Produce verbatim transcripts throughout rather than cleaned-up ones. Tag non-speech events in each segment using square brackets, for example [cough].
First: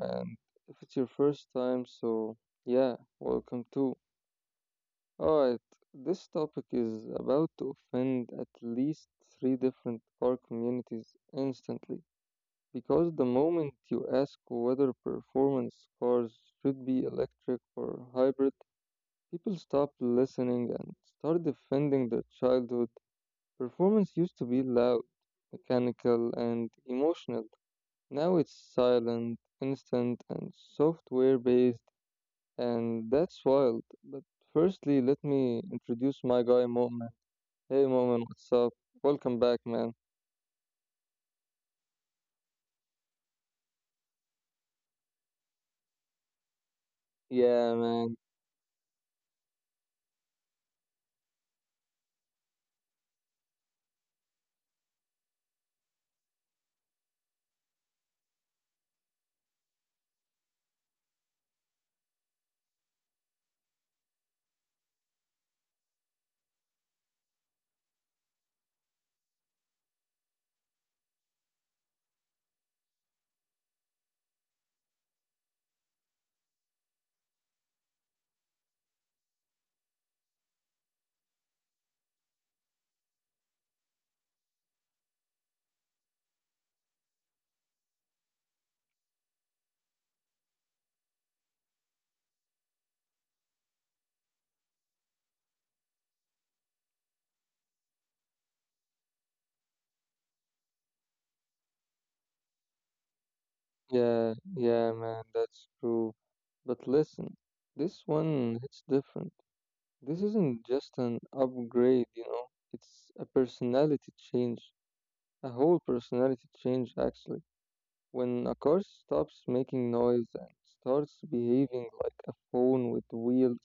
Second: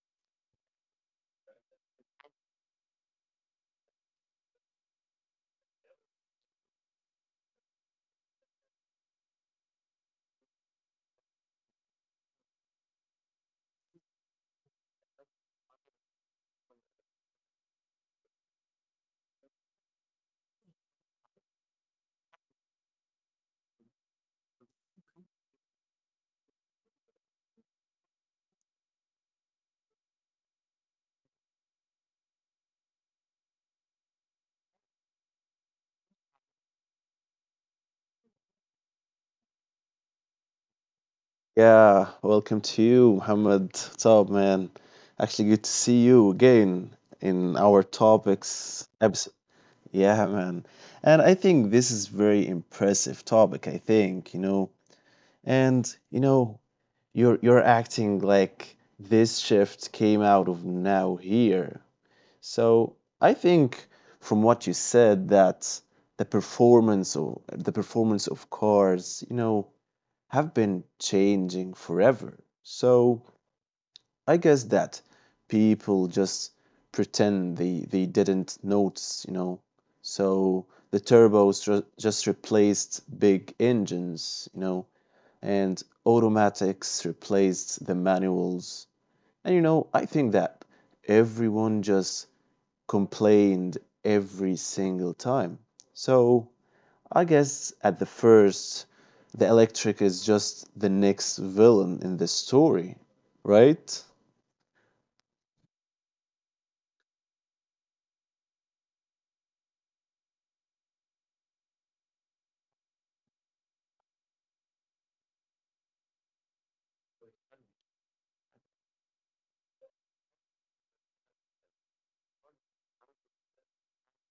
And if it's your first time, so yeah, welcome too. Alright, this topic is about to offend at least three different car communities instantly. Because the moment you ask whether performance cars should be electric or hybrid, people stop listening and start defending their childhood. Performance used to be loud, mechanical, and emotional. Now it's silent, instant, and software based, and that's wild. But firstly, let me introduce my guy, Mo'min. Hey, Mo'min, what's up? Welcome back, man. Yeah, welcome to you, Muhammad. What's up, man? Actually, good to see you again in our Yeah, man. topics episode. Yeah, man. And I think this is very impressive topic, I think, you know. And you know, you're you're acting like this shift came out of now here. So I think from what you said that the performance of the performance of cars, you know, have been changing forever. So I guess that people just pretend they, they didn't notice, you know. So the turbos ju- just replaced big engines, you know, and automatics replaced the manuals. And you know, I think that everyone just complained every single time. So I guess at the first the electric is just the next villain in the story, right? Yeah, yeah, man. That's true. But listen, this one hits different. This isn't just an upgrade, you know, it's a personality change, a whole personality change, actually. When a car stops making noise and starts behaving like a phone with wheels,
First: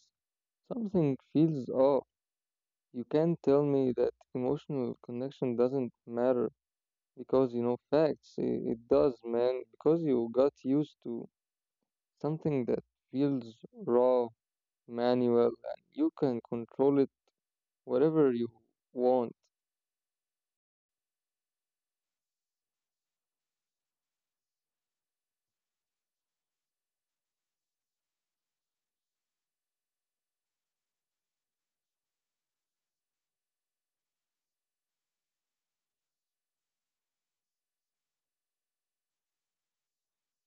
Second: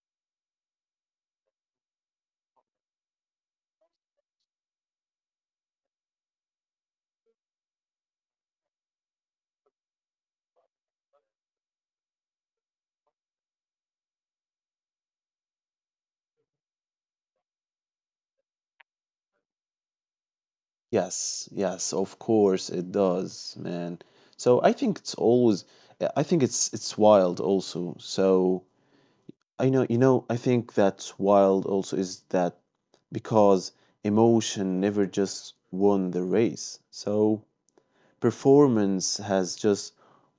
something feels off. You can't tell me that emotional connection doesn't matter because you know facts. It, it does, man, because you got used to something that feels raw, manual, and you can control it whatever you want. Yes, yes, of course it does, man. So I think it's always I think it's it's wild also. So I know you know I think that's wild also is that because emotion never just won the race. So performance has just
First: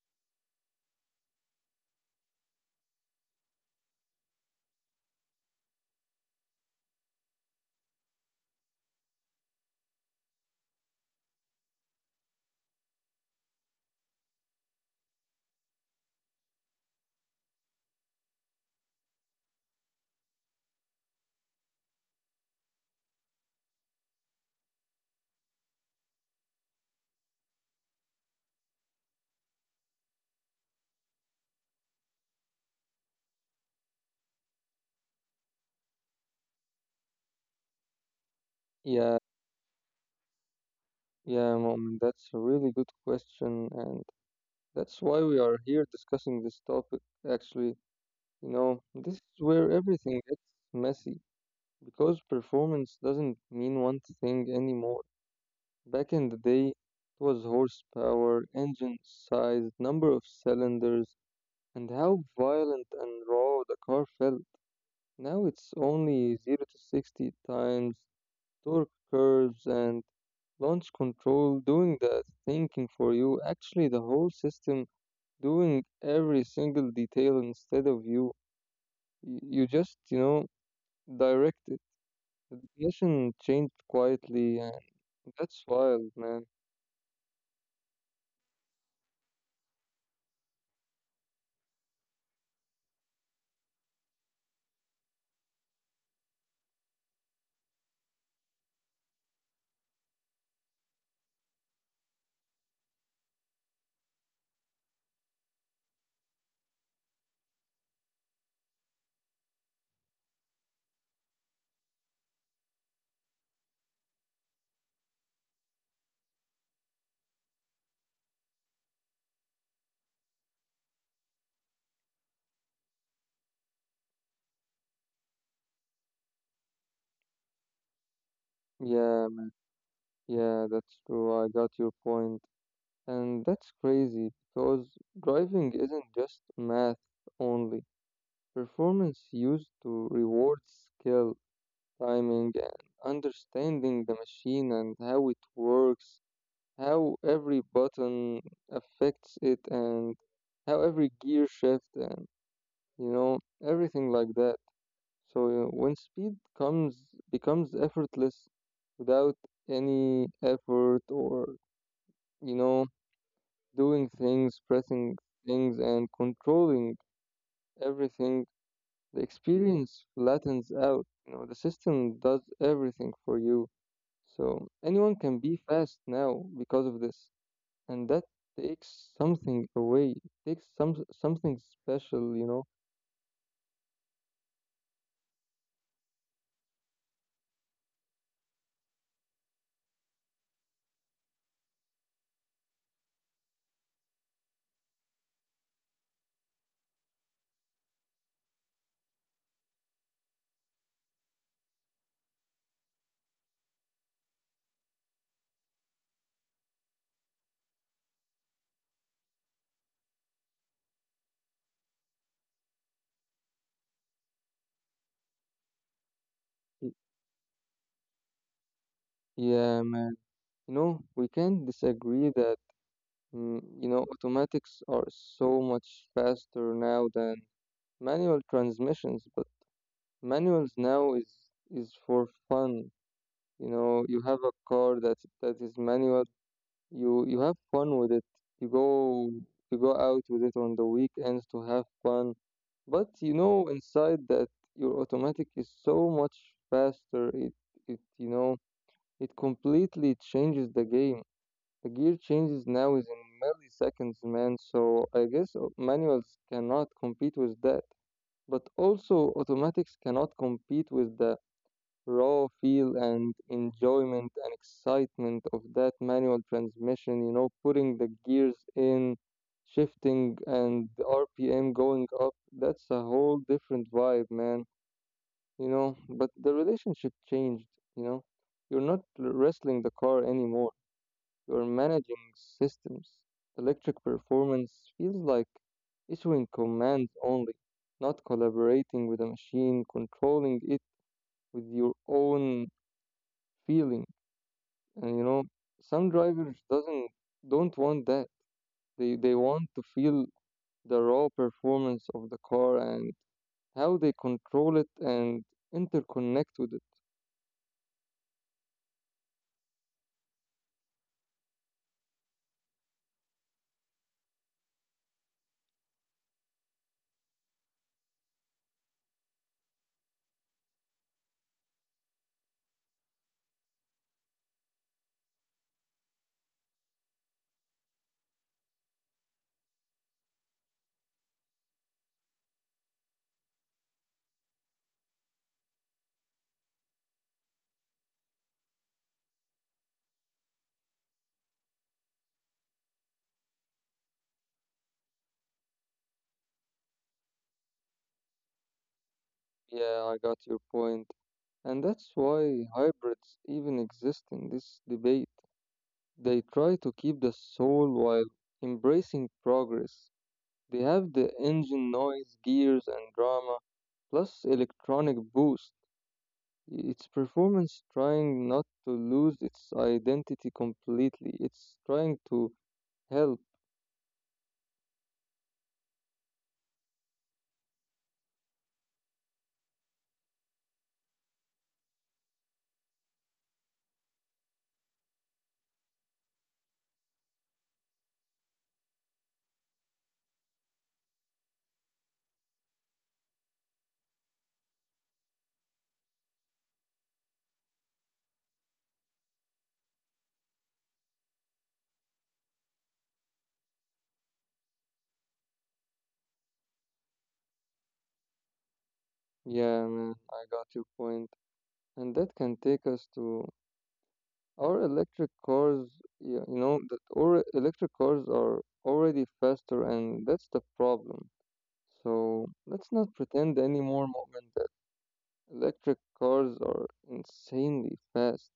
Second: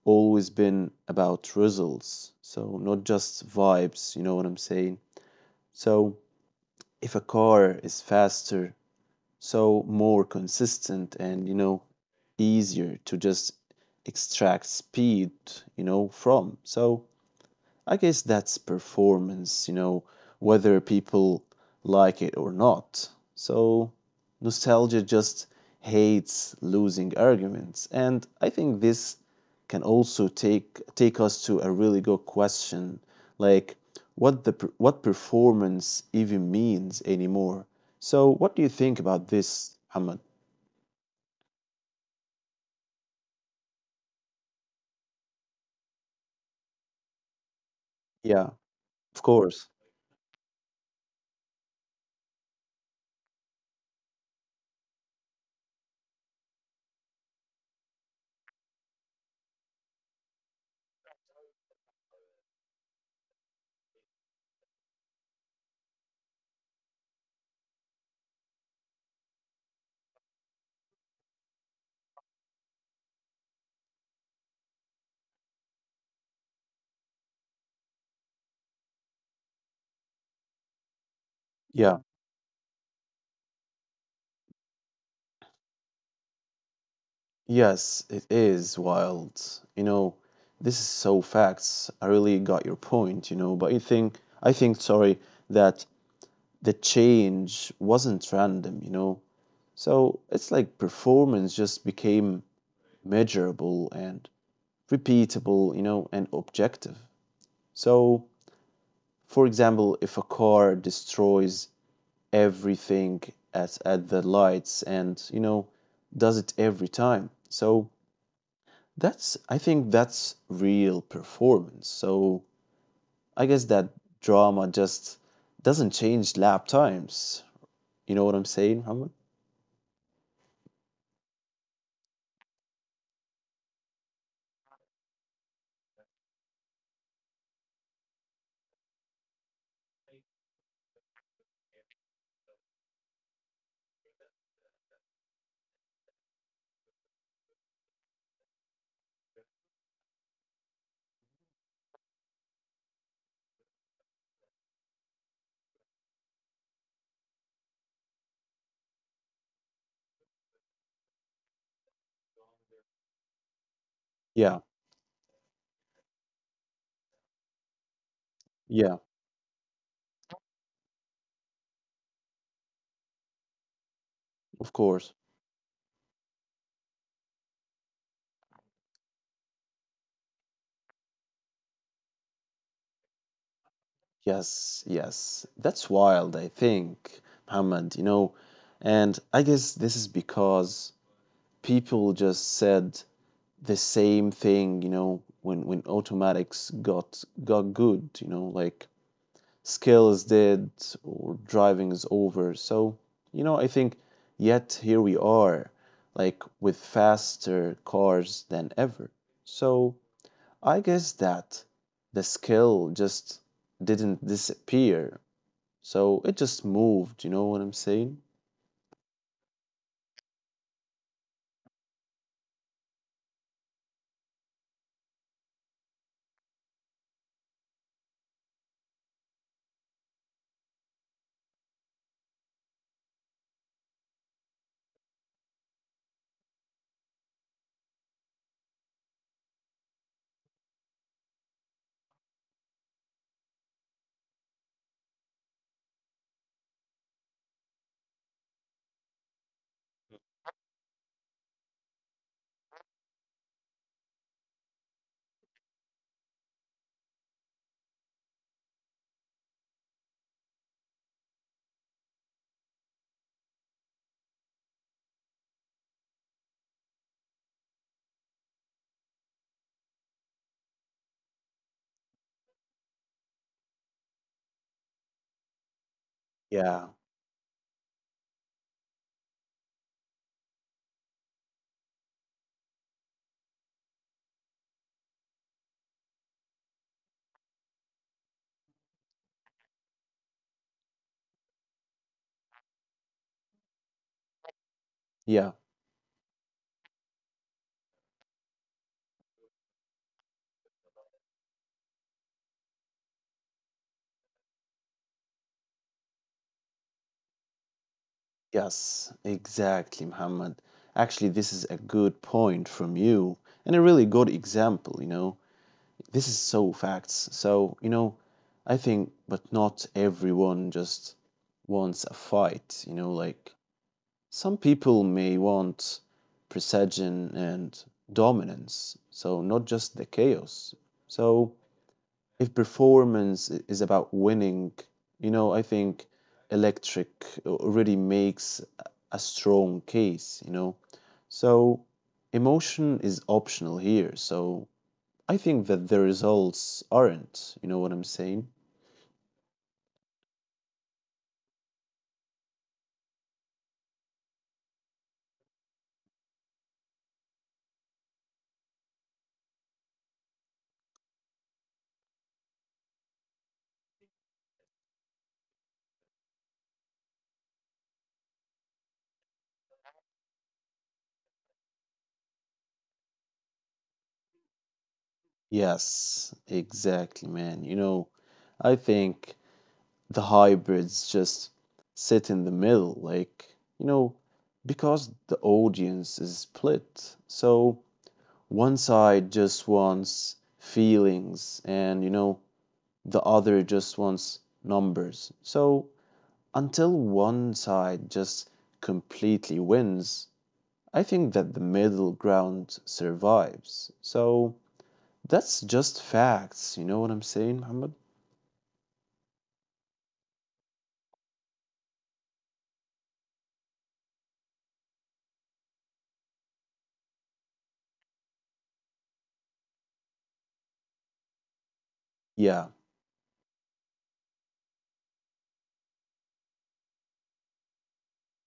always been about results. So, not just vibes, you know what I'm saying? So, if a car is faster, so more consistent and, you know, easier to just extract speed, you know, from. So, I guess that's performance, you know, whether people like it or not. So, nostalgia just hates losing arguments. And I think this can also take take us to a really good question, like what the per- what performance even means anymore. So, what do you think Yeah, about this, Ahmed? yeah, mom, that's a really good question, and that's why we are here discussing this topic actually. Yeah, You know, this of is course. where everything gets messy because performance doesn't mean one thing anymore. Back in the day, it was horsepower, engine size, number of cylinders, and how violent and raw the car felt. Now it's only zero to sixty times, torque curves, and launch control doing the thinking for you. Actually, the whole system doing every single detail instead of you. Y- You just, you know, direct Yeah. education changed quietly, and that's wild, man. Yes, it is wild. You know, this is so facts. I really got your point, you know, but I think I think sorry that the change wasn't random, you know. So it's like performance just became measurable and repeatable, you know, and objective. So, for example, if a car destroys everything at at the lights and, you know, does it every time. So that's I think that's real performance. So I guess that drama just doesn't change lap times. You know what I'm saying, Muhammad? Yeah, yeah, that's true. I got your point. And that's crazy because driving isn't just math only. Performance used to reward skill, timing, and understanding the machine and how it works, how every button affects it, and how every gear shift, and you know, everything like that. So uh, when speed comes becomes effortless without any effort or you know doing Yeah, things, pressing things and controlling everything, yeah, the experience flattens out. You know, the system does everything for you. So of course. anyone can be fast now because of this. And that takes something away. It takes some something special, you know. Yes, yes. That's wild, I think, Muhammad, you know. And I guess this is because people just said the same thing, you know, when when automatics got got good, you know, like skill is dead or driving is over. So, you know, I think yet here we are, like with faster cars than ever. So, I guess that the skill just didn't disappear. So, it just Y- moved, you know what I'm saying? Yeah, man. You know, we can disagree that Mm, you know, automatics are so much faster now than manual transmissions, but manuals now is is for fun. You know, you have a car that that is manual. You you have fun with it. You go you go out with it on the weekends to have fun. But you know inside that your automatic is so much faster. It it you know it completely changes the game. The gear changes now is in milliseconds, man, so I guess au- manuals cannot compete with that. But also, automatics cannot compete with the raw feel and enjoyment and excitement of that manual transmission, you know, putting the gears in, shifting, and the R P M going up. That's a whole different vibe, man, you know. But the Yeah, relationship changed, you know. You're not wrestling the car anymore, you're managing systems. Electric performance feels like issuing commands only, not collaborating with a machine, controlling it with your own feeling. And you know, yeah, some drivers doesn't don't want that. They they want to feel the raw performance of the car and how they control it and interconnect with it. yes, exactly, Muhammad. Actually, this is a good point from you and a really good example, you know. This is so facts. So, you know, I think, but not everyone just wants a fight, you know, like some people may want precision and dominance, so not just the chaos. So, if performance i- is about winning, you know, I think Electric already makes a a strong case, you know. So, emotion is optional here, so I think that the results aren't. You know what I'm saying? Yeah, I got your point. And that's why hybrids even exist in this debate. They try to keep the soul while embracing progress. They have the engine noise, gears, and drama, plus electronic boost. It's performance trying not to lose its identity completely. It's trying to help. Yes, exactly, man. You know, I think the hybrids just sit in the middle, like, you know, because the audience is split. So one side just wants feelings and, you know, the other just wants numbers. So until one side just completely wins, I think that the middle ground survives. So that's just facts. You know what I'm saying, Muhammad? Yeah, man, I got your point. And that can take us to our electric cars. Yeah, you know, that or electric cars are already faster, and that's the problem. So Yeah. let's not pretend anymore, moment. Electric cars are insanely fast.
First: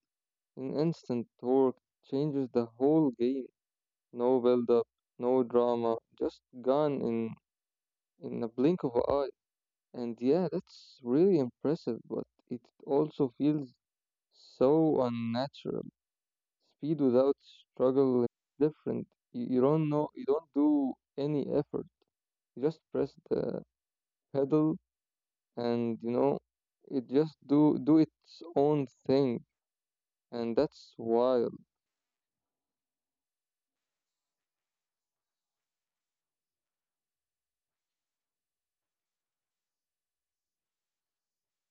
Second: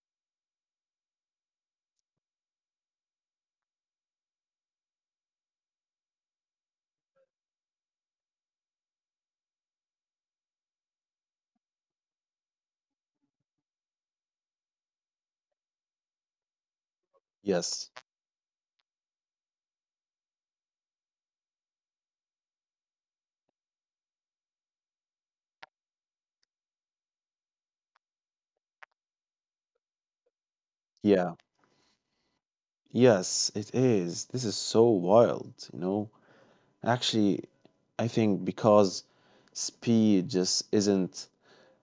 An instant torque changes the whole game. No build-up, no drama, just gone in in a blink of an eye. And yeah, that's really impressive, but it also feels so unnatural. Speed without Yes. struggle is different. You, you don't know, you don't do any effort. You just press the pedal, and you know, it just do do its own thing. And that's Yeah. wild. Yes, it is. This is so wild, you know? Actually, I think because speed just isn't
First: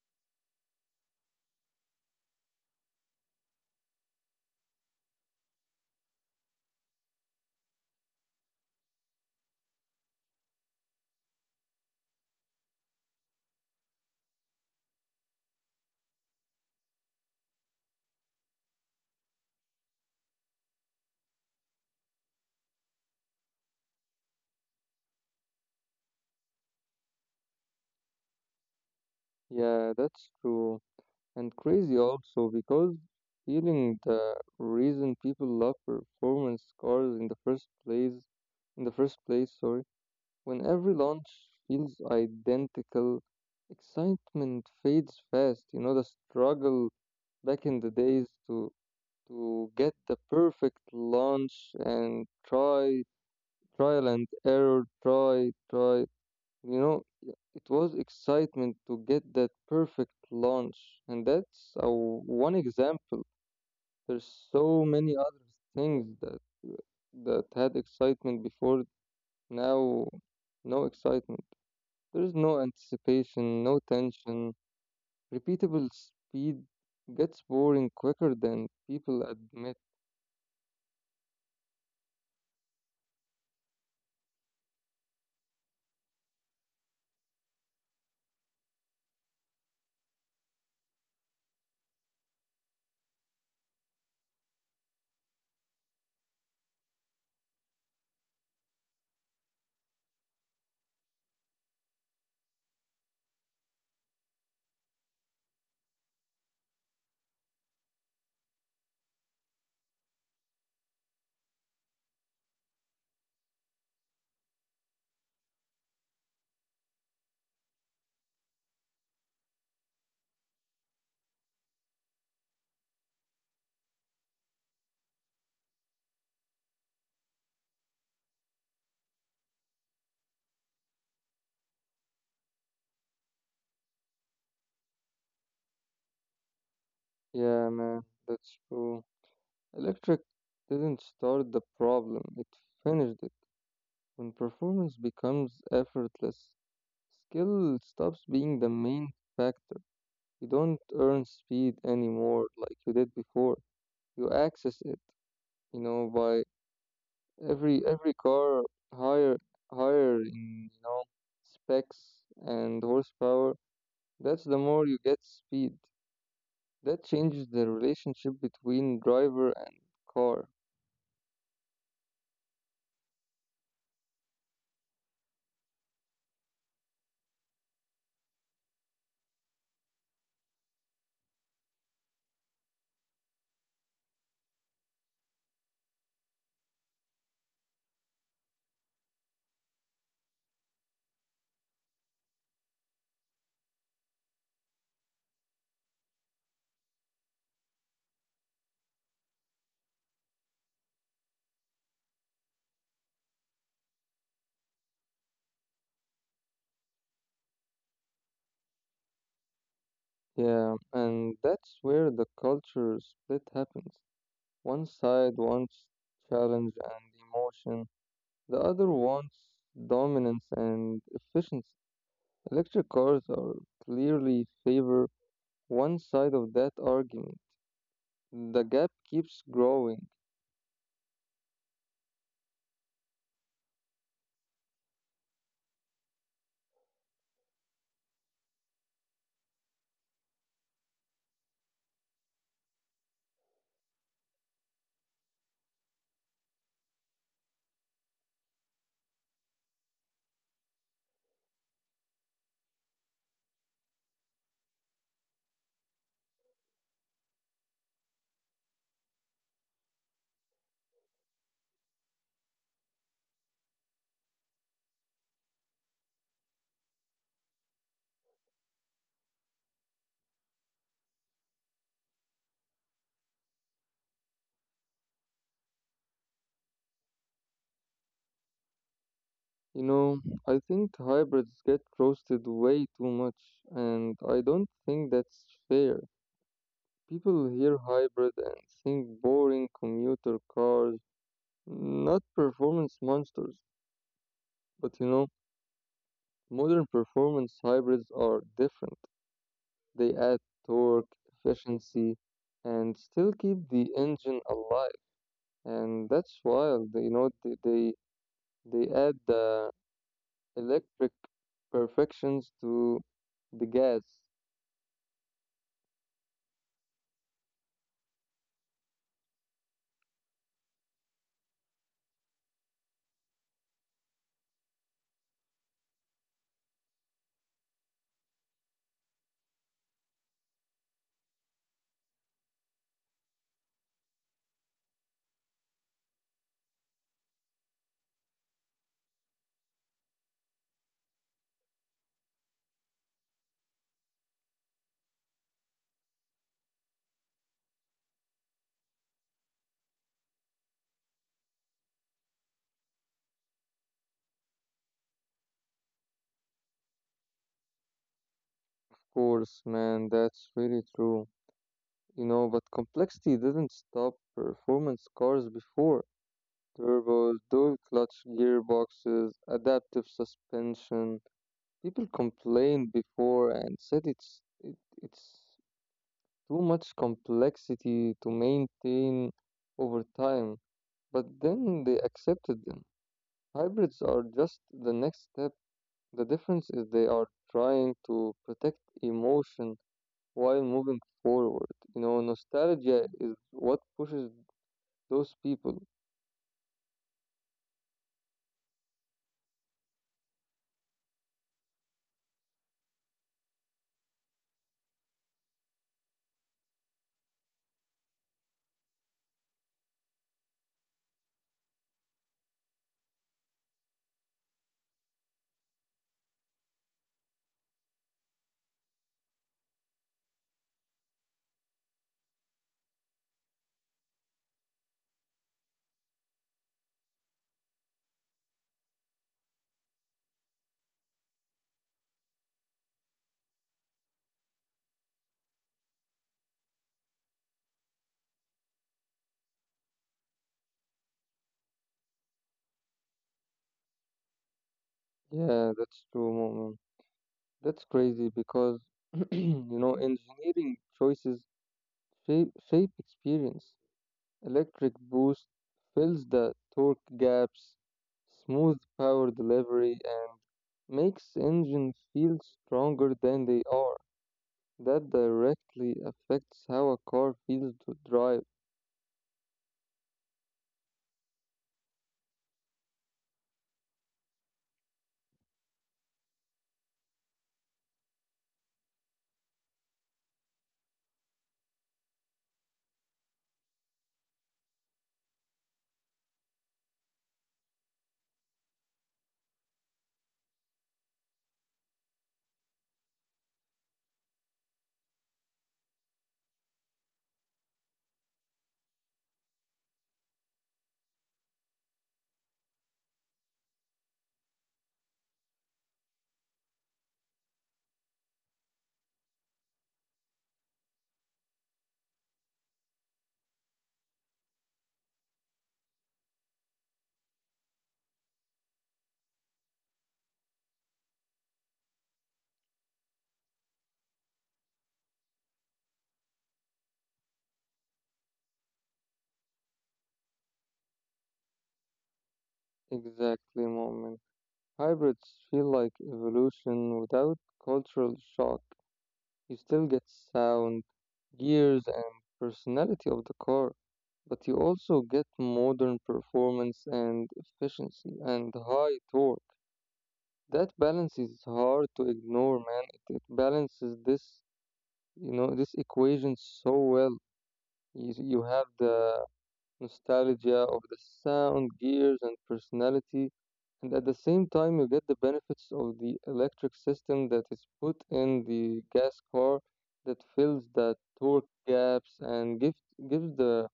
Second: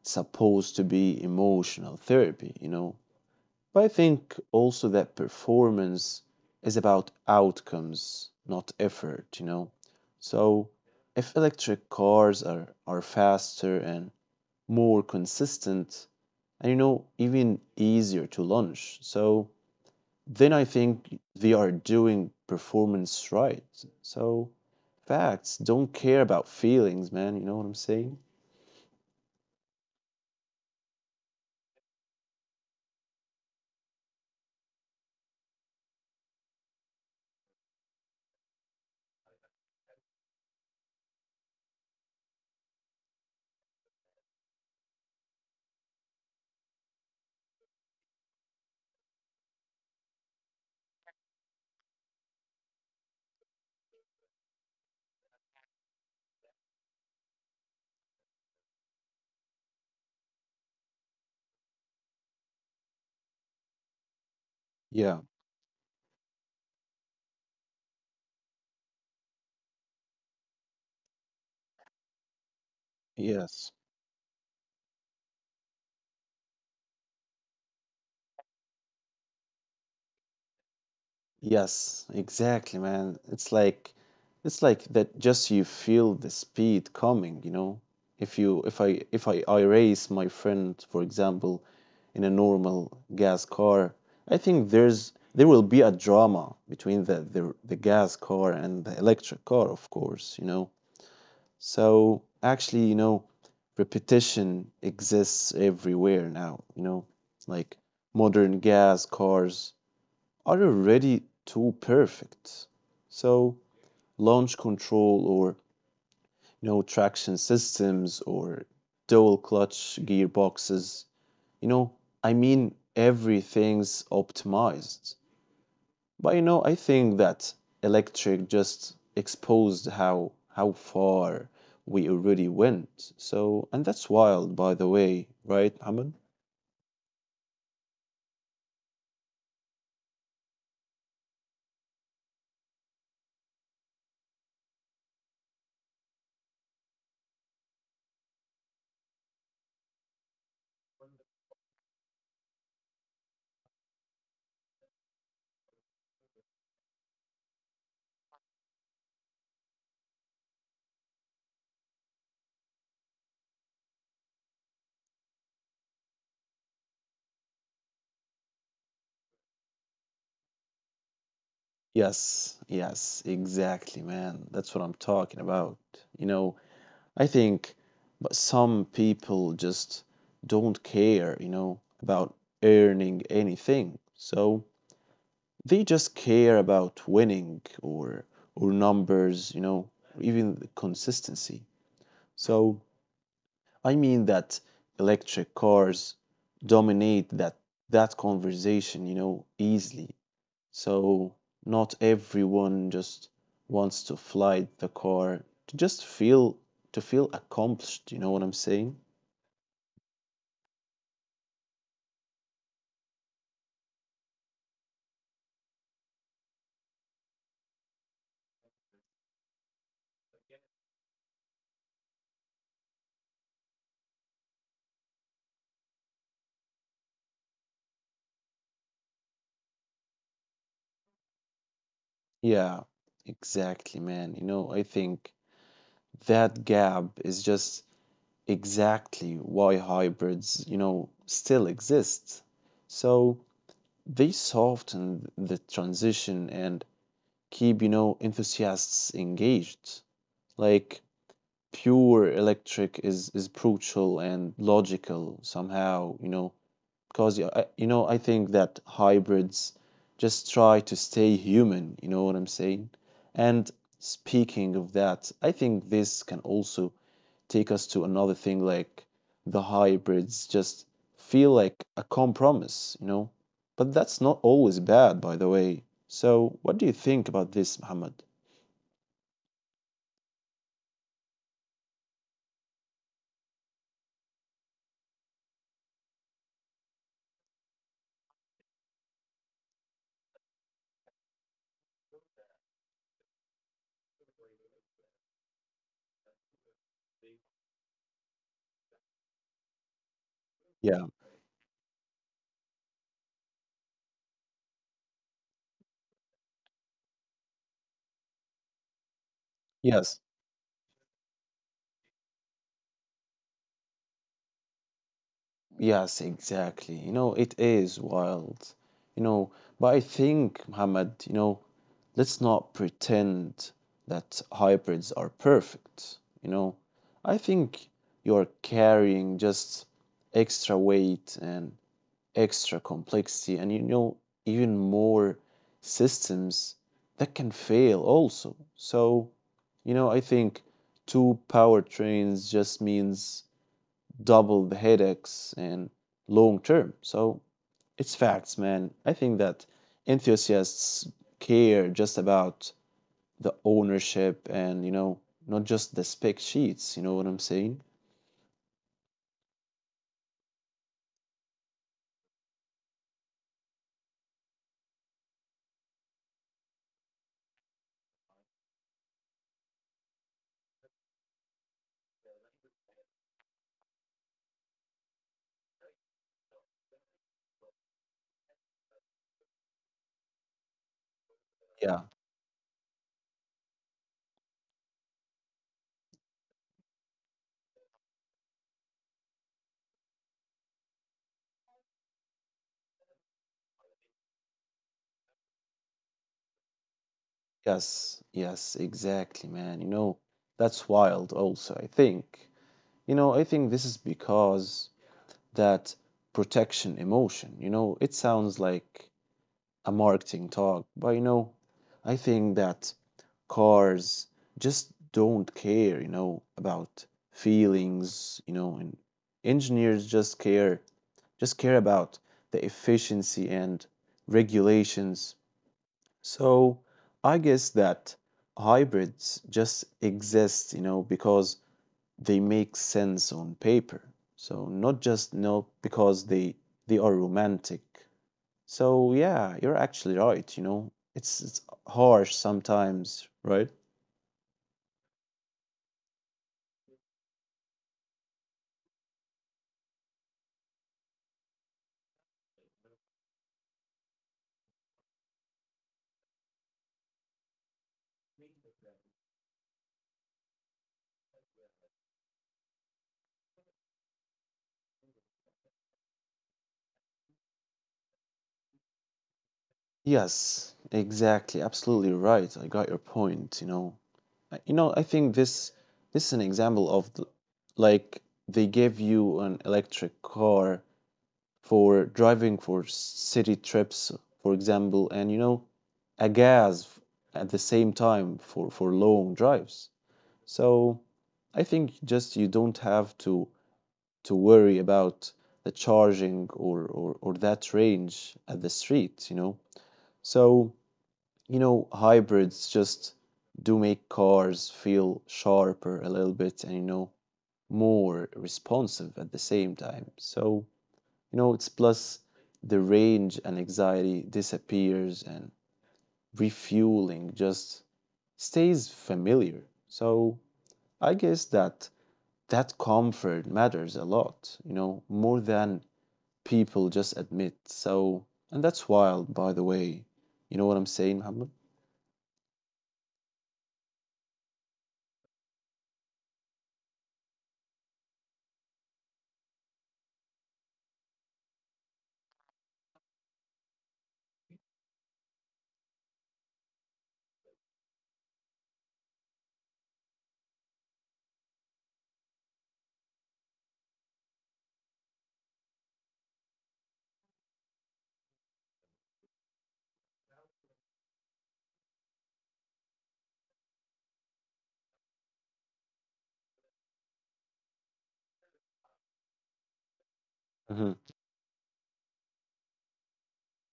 supposed to be emotional therapy, you know? But I think also that performance is about outcomes not effort you know so if electric cars are are faster and more consistent and you know even easier to launch so then I think they are doing performance right so facts don't care about feelings man you know what I'm saying Yeah, that's true. And crazy also because feeling the reason people love performance cars in the first place, in the first place, sorry, when every launch feels identical, excitement fades fast. You know, the struggle back in the days to to get the perfect launch and try trial and error, try, try. You know, it was excitement to get that perfect launch, and that's uh, one example. There's so many yeah other things that that had excitement before. Now, no excitement. There is no anticipation, no yes tension. Repeatable speed gets boring quicker than people admit. yes, exactly, man. It's like it's like that just you feel the speed coming, you know. If you if I if I, I race my friend, for example, in a normal gas car, I think there's there will be a drama between the the, the gas car and the electric car, of course, you know. So actually, you know, repetition exists everywhere now, you know. Like modern gas cars are already too perfect. So launch control or you know traction systems or dual clutch gearboxes, you know, I mean everything's optimized. But you know, I think that electric just exposed how how far we already went. So and that's wild by the way, right, Mohammed? Yeah, man, that's true. Electric didn't start the problem, it finished it. When performance becomes effortless, skill stops being the main factor. You don't earn speed anymore like you did before. You access it, you know, by every every car higher higher in you know specs and horsepower. That's the more you get speed. That changes the relationship between driver and car. Yes, yes, exactly, man. That's what I'm talking about. You know, I think but some people just don't care, you know, about earning anything. So they just care about winning or or numbers, you know, even the consistency. So I mean that electric cars dominate that that conversation, you know, easily. So not everyone just wants to fly the car to just feel to feel accomplished, you know what I'm saying? Yeah, and that's where the culture split happens. One side wants challenge and emotion, the other wants dominance and efficiency. Electric cars are clearly favor one side of that argument. The gap keeps growing. Yeah, exactly, man. You know, I think that gap is just exactly why hybrids, you know, still exist. So they soften the transition and keep, you know, enthusiasts engaged. Like pure electric is is brutal and logical somehow, you know, because I, you know I think that hybrids just try to stay human. You know what I'm saying? And speaking of that, I think this can also take us to another thing like the hybrids just feel like a compromise. You know, but that's not always bad, by the way. So what do you think about this, Muhammad? You know, I think hybrids get roasted way too much, and I don't think that's fair. People hear hybrid and think boring commuter cars, not performance monsters. But you know, modern performance hybrids are different. They add Yeah. torque, efficiency, and still keep the engine alive. And that's wild. You know, they they, they add the Yes. electric perfections to the gas. Yes, exactly. You know, it is wild. You know, but I think, Muhammad, you know, let's not pretend that hybrids are perfect. You know, I think you're carrying just extra weight and extra complexity, and you know, even more systems that can fail also. So, you know, I think two powertrains just means double the headaches in long term. So it's facts, man. I think that enthusiasts care just about the ownership and, you know, not just the spec sheets. You know what I'm saying? Of course, man, that's really true. You know, but complexity didn't stop performance cars before. Turbos, dual clutch gearboxes, adaptive suspension. People complained before and said it's it, it's too much complexity to maintain over time, but then they Yeah. accepted them. Hybrids are just the next step. The difference is they are trying to protect emotion while moving forward. You know, nostalgia is what pushes those people. Yes. Yes. Exactly, man. You know, that's wild also, I think. You know, I think this is because that protection emotion, you know, it sounds like a marketing talk, but you know, I think that cars just don't care, you know, about feelings, you know, and engineers just care, just care about the efficiency and regulations. So I guess that hybrids just exist, you know, because they make sense on paper. So not just, you know, because they they are romantic. So yeah, you're actually right, you know. It's it's harsh sometimes, right? Yeah, that's true, moment. That's crazy because, [clears throat] you know, engineering choices shape, shape experience. Electric boost fills the torque gaps, smooth power delivery, and makes engines feel stronger than they are. That directly affects how a car feels to drive. Yes, exactly. Absolutely right. I got your point, you know. I- You know, I think this this is an example of the, like they give you an electric car for driving for city trips, for example, and you know, a gas f- at the same time for for long drives. So I think just you don't have to to worry about the charging or, or, or that range at the street, you know? So, you know, hybrids just do make cars feel sharper a little bit and, you know, more responsive at the same time. So, you know, it's plus the range and anxiety disappears and refueling just stays familiar. So I guess that that comfort matters a lot, you know, more than people just admit. So, and that's wild, by the way. You know what I'm saying, Muhammad? Exactly, moment. Hybrids feel like evolution without cultural shock. You still get sound, gears, and personality of the car, but you also get modern performance and efficiency and high torque. That balance is hard to ignore, man. It, it balances this, you know, this equation so well. You, you have the nostalgia of the sound, gears, and personality, and at the same time, you get the benefits of the electric system that is put in the gas car that fills the Hmm. torque gaps and gives gives the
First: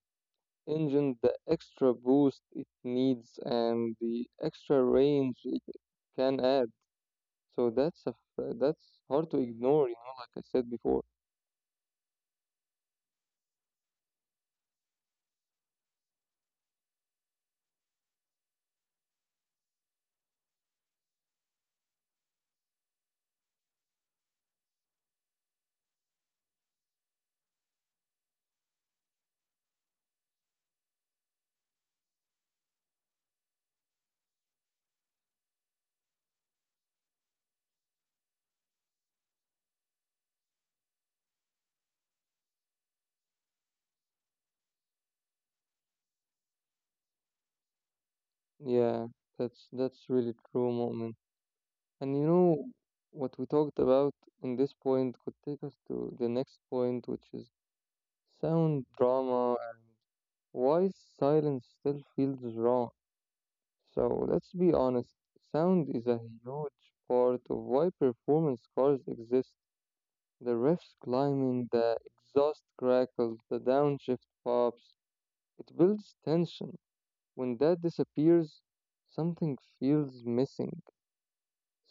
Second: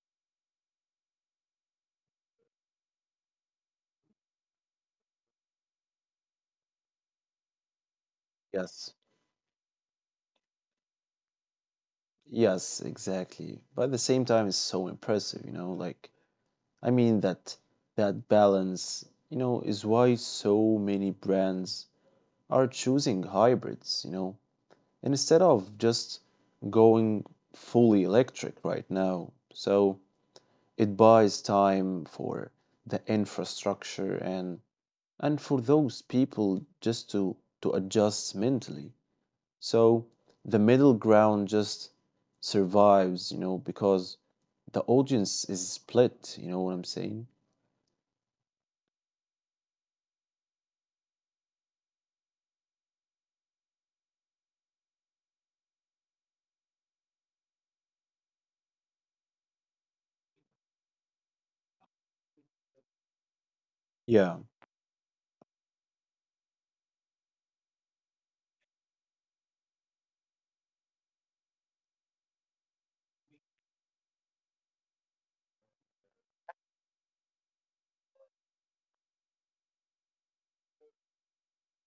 engine the extra boost it needs and the extra range it can add. So that's a f- Yes. that's hard to ignore, you know, like I said before. Yes, exactly. But at the same time, it's so impressive, you know, like I mean that that balance, you know, is why so many brands are choosing hybrids, you know, and instead of just going fully electric right now. So it buys time for the infrastructure and and for those people just to to adjust mentally so the middle ground just survives you know because the audience is split you know what I'm saying Yeah, that's that's really true, moment. And you know what we talked about in this point could take us to the next point, which is sound drama and why silence still feels wrong. So yeah let's be honest, sound is a huge part of why performance cars exist. The refs climbing, the exhaust crackles, the downshift pops. It builds tension. When that disappears, something feels missing.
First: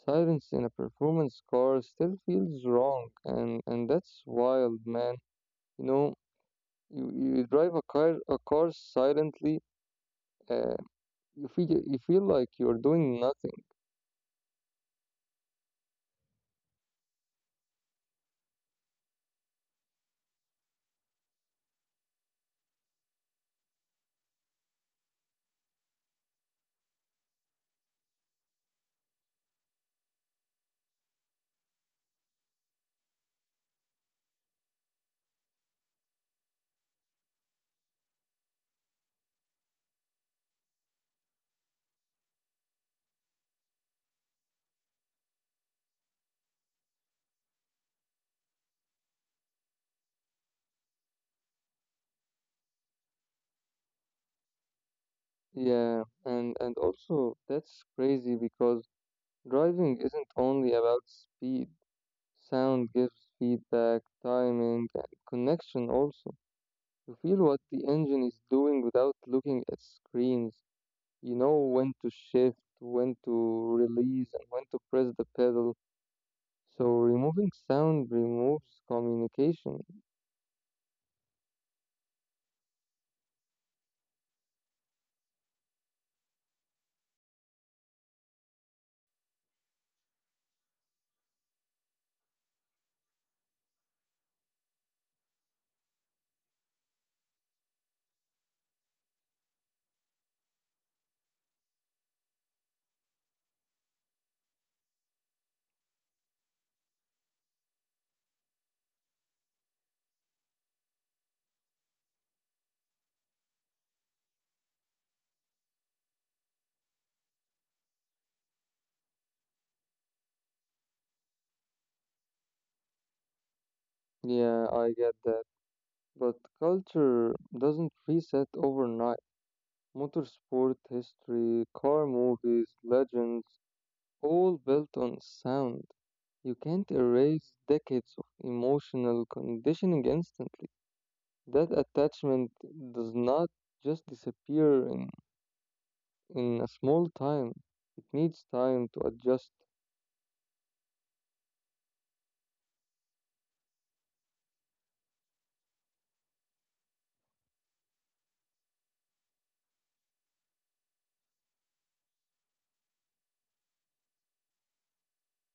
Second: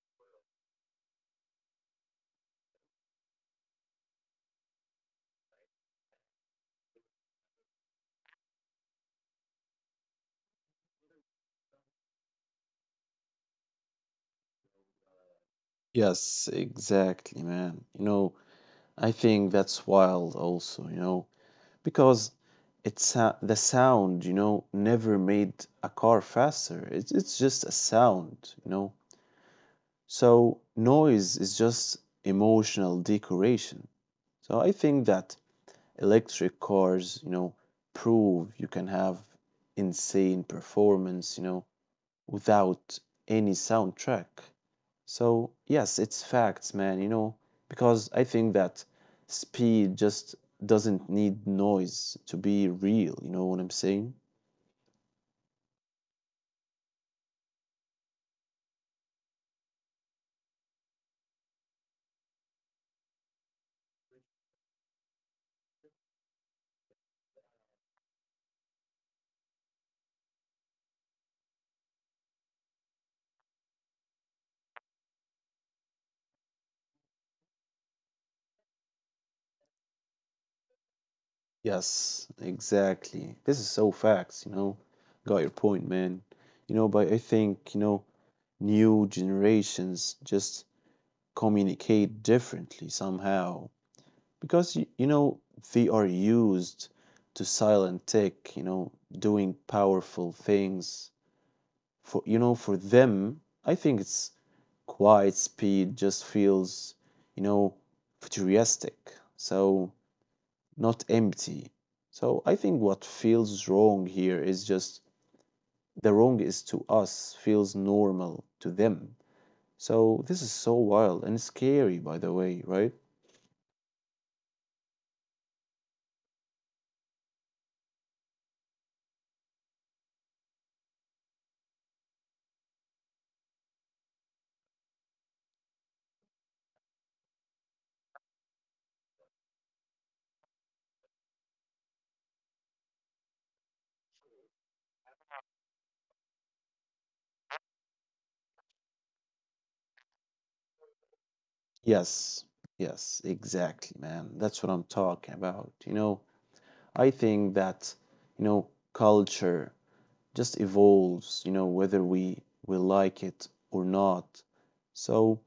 Silence in a performance car still feels wrong, and, and that's wild, man. You know, you, you drive a car, a car silently, uh, you, feel, you feel like you're doing nothing. yes exactly man you know I think that's wild also you know because it's uh, the sound you know never made a car faster it's, it's just a sound you know so noise is just emotional decoration. So I think that electric cars, you know, prove you can have insane performance, you know, without any soundtrack. So yes, it's facts, man, you know, because I think that speed just doesn't need noise to be real, you know what I'm saying? Yeah, and, and also that's crazy because driving isn't only about speed. Sound gives feedback, timing, and connection also. You feel what the engine is doing without looking at screens. You know when to shift, when to release, and when to press the pedal. So removing sound removes communication. Yes, exactly. This is so facts, you know. Got your point, man. You know, but I think, you know, new generations just communicate differently somehow because y- you know they are used to silent tech you know doing powerful things for you know for them I think it's quiet speed just feels you know futuristic so not empty so I think what feels wrong here is just the wrong is to us feels normal to them so this is so wild and scary by the way right Yeah, I get that. But culture doesn't reset overnight. Motorsport history, car movies, legends, all built on sound. You can't erase decades of emotional conditioning instantly. That attachment does not just disappear in, in a small time. It needs time to adjust. yes, yes, exactly, man. That's what I'm talking about. You know, I think that, you know, culture just evolves, you know, whether we we like it or not. So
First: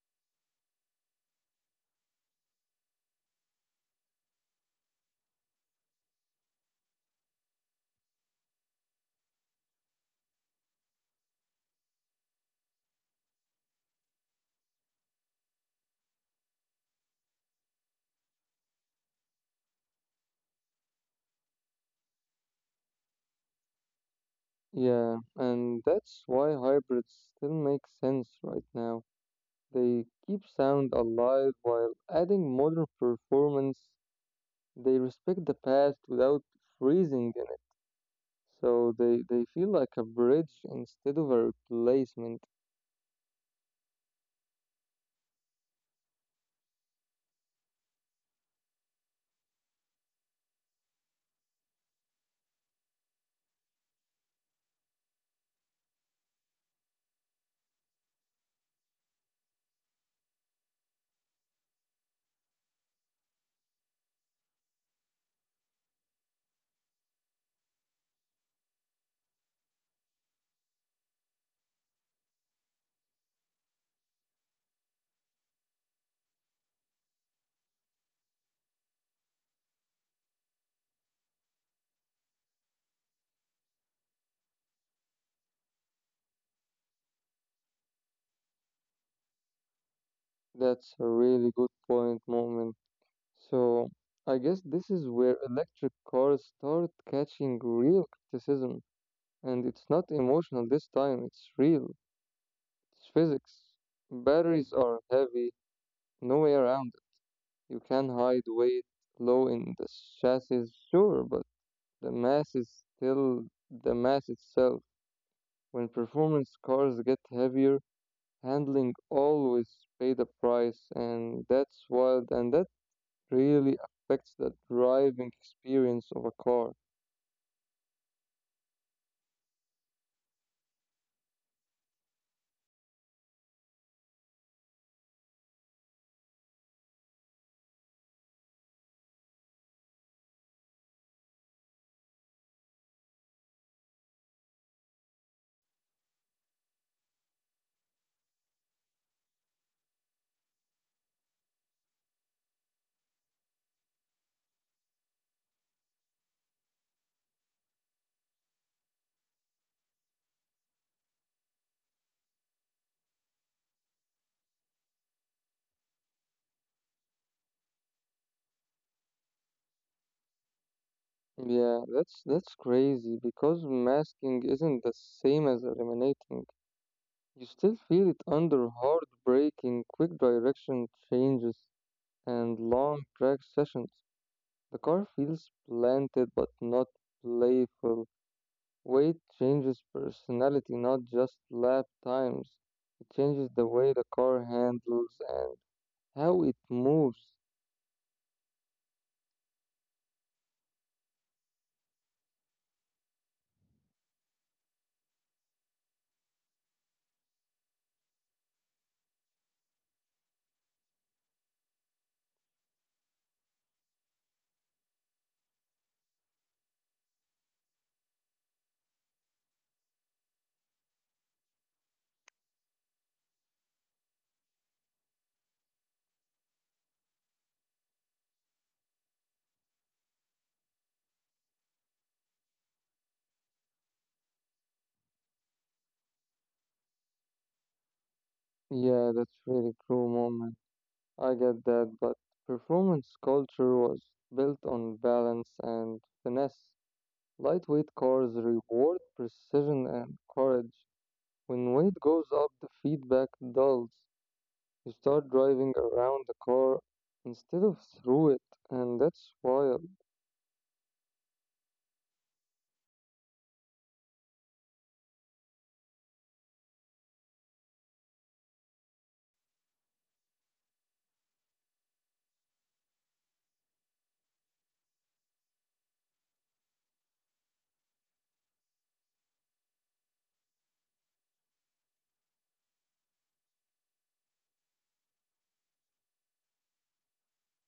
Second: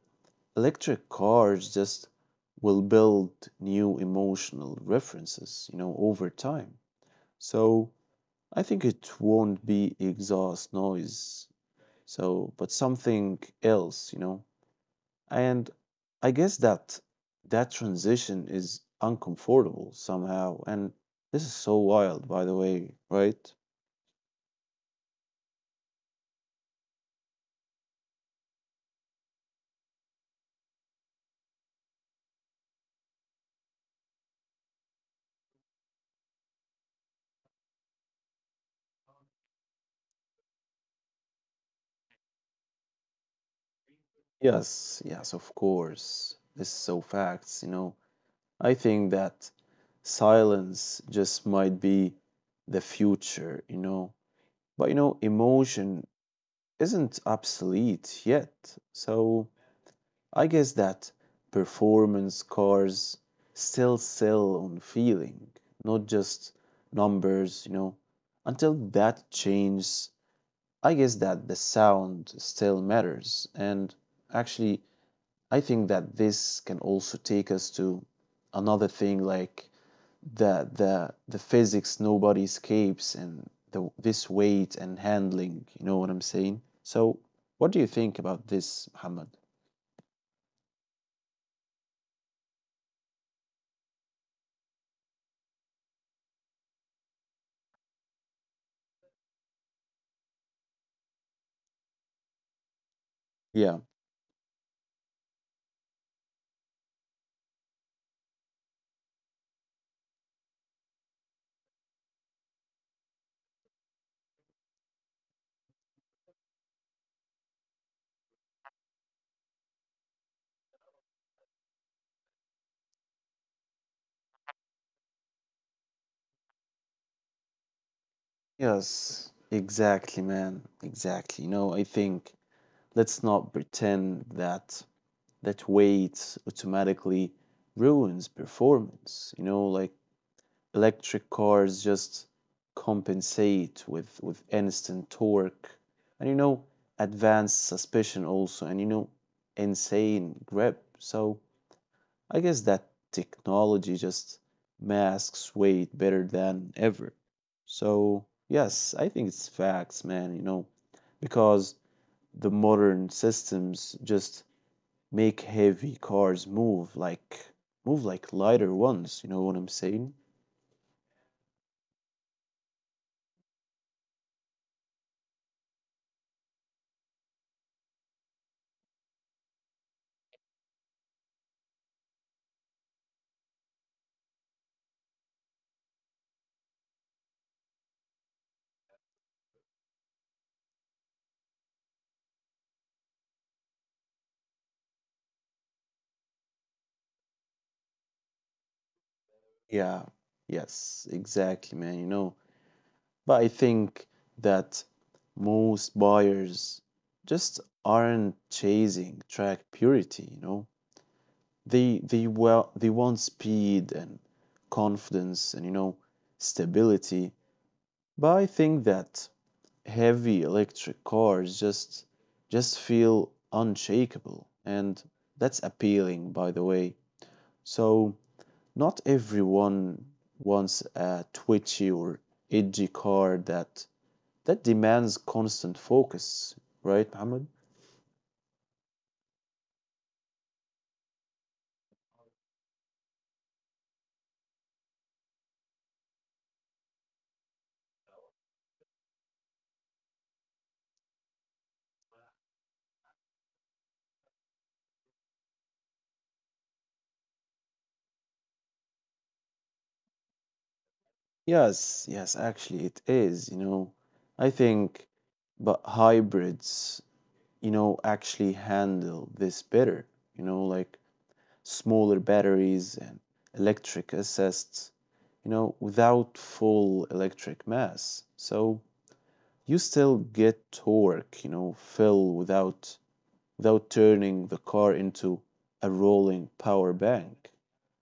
electric cars just will build new emotional references, you know, over time. So I think it won't be exhaust noise. So, but something else, you know. And I guess that that transition is uncomfortable somehow. And this is so wild, by the way, right? Yeah, and that's why hybrids still make sense right now. They keep sound alive while adding modern performance. They respect the past without freezing in it. So they, they feel like a bridge instead of a replacement. Yes, yes, of course. This is so facts, you know. I think that silence just might be the future, you know. But you know, emotion isn't obsolete yet. So I guess that performance cars still sell on feeling, not just numbers, you know. Until that changes, I guess that the sound still matters. And actually, I think that this can also take us to another thing like the the the physics nobody escapes and the this weight and handling, you know what I'm saying? So, what do you think about this, Muhammad? That's a really good point, moment. So I guess this is where electric cars start catching real criticism, and it's not emotional this time, it's real, it's physics. Yeah. Batteries are heavy, no way around it. You can hide weight low in the chassis, sure, but the mass is still the mass itself. When performance cars get heavier, handling always pay the price, and that's wild, and that's really affects the driving experience of a car. Yes, exactly, man. Exactly. You know, I think let's not pretend that that weight automatically ruins performance. You know, like electric cars just compensate with with instant torque and you know advanced suspension also and you know insane grip. So I guess that technology just masks weight better than ever. So, yes, I think it's facts, man, you know, because the modern systems just make heavy cars move like move like lighter ones, you know what I'm saying? Yeah, that's that's crazy because masking isn't the same as eliminating. You still feel it under hard braking, quick direction changes, and long track sessions. The car feels planted but not playful. Weight changes personality, not just lap times. It changes the way the car handles and how it moves. Yeah. Yes, exactly, man, you know. But I think that most buyers just aren't chasing track purity, you know. They they well they want speed and confidence and you know stability, but I think that heavy electric cars just just feel unshakable and that's appealing by the way. So not everyone wants a twitchy or edgy car that that demands constant focus, right, Mohammed? Yeah, that's really true, Mom. I get that, but performance culture was built on balance and finesse. Lightweight cars reward precision and courage. When weight goes up, the feedback dulls. You start driving around the car instead of through it, and that's wild. Yes, yes, actually it is, you know. I think but hybrids you know, actually handle this better, you know, like smaller batteries and electric assists, you know, without full electric mass. So you still get torque, you know, fill without without turning the car into a rolling power bank.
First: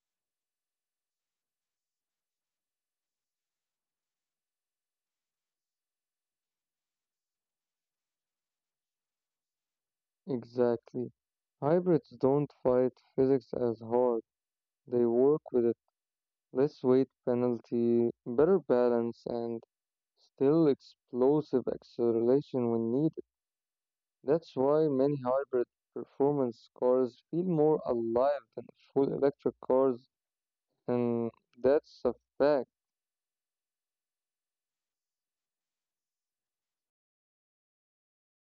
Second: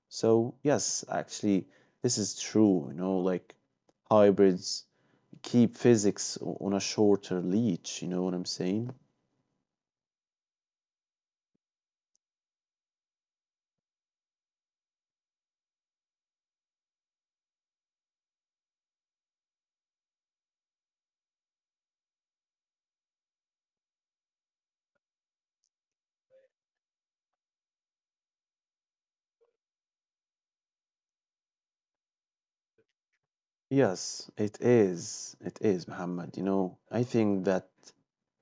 So yes, actually this is true, you know, like hybrids keep physics o- on a shorter leash, you know what I'm saying? Exactly. Hybrids don't fight physics as hard. They work with it. Less weight penalty, better balance, and still explosive acceleration when needed. That's why many hybrid performance cars feel more alive than full electric cars, and that's a fact. Yes, it is. It is, Muhammad. You know, I think that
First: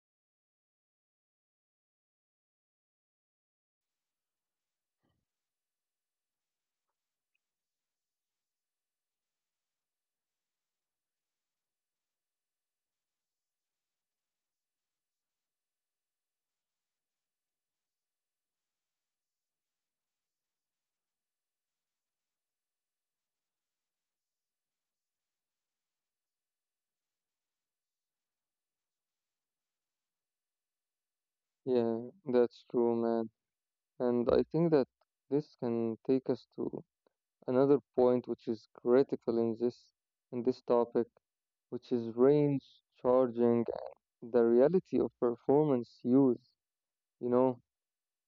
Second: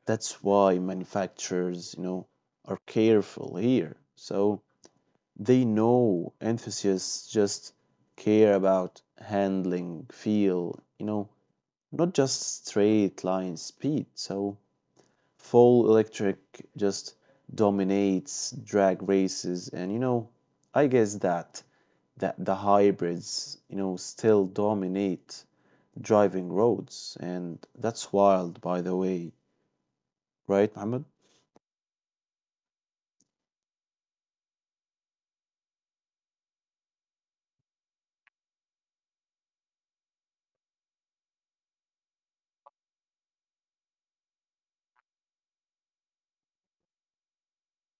that's why manufacturers, you know, are careful here. So they know enthusiasts just care about handling, feel, you know, not just straight line speed. So full electric just dominates drag races, and you know, I guess that that the hybrids, you know, still dominate driving roads, and that's wild, by the way, right, Mohammed? Yeah, that's true, man. And I think that this can take us to another point which is critical in this in this topic, which is range, charging, and the reality of performance use. You know,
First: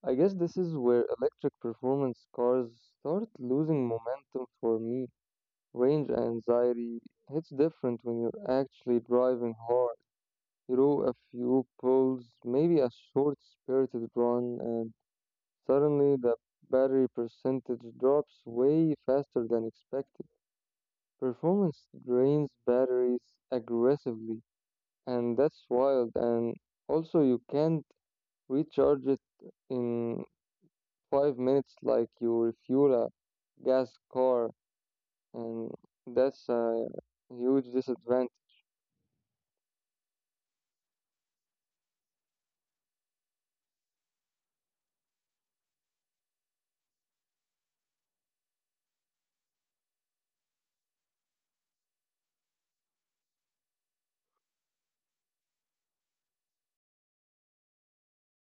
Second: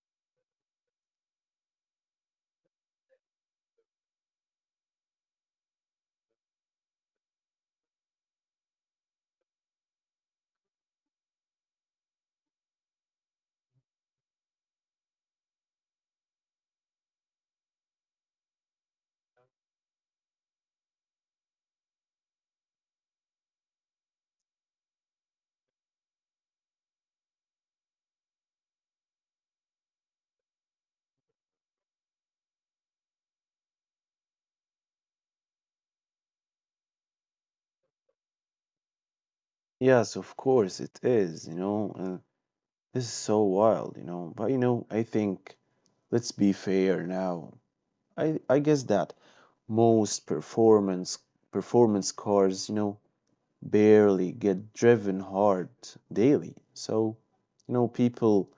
I guess this is where electric performance cars start losing momentum for me. Range anxiety hits different when you're actually driving hard. You do a few pulls, maybe a short spirited run, and suddenly the battery percentage drops way faster than expected. Performance drains batteries aggressively, and that's wild. And also, you can't recharge it in five minutes like you refuel a gas car, and that's a huge disadvantage. Yes, of course it is, you know, and this is so wild, you know. But you know, I think let's be fair now. I I guess that most performance performance cars, you know, barely get driven hard daily. So, you know, people,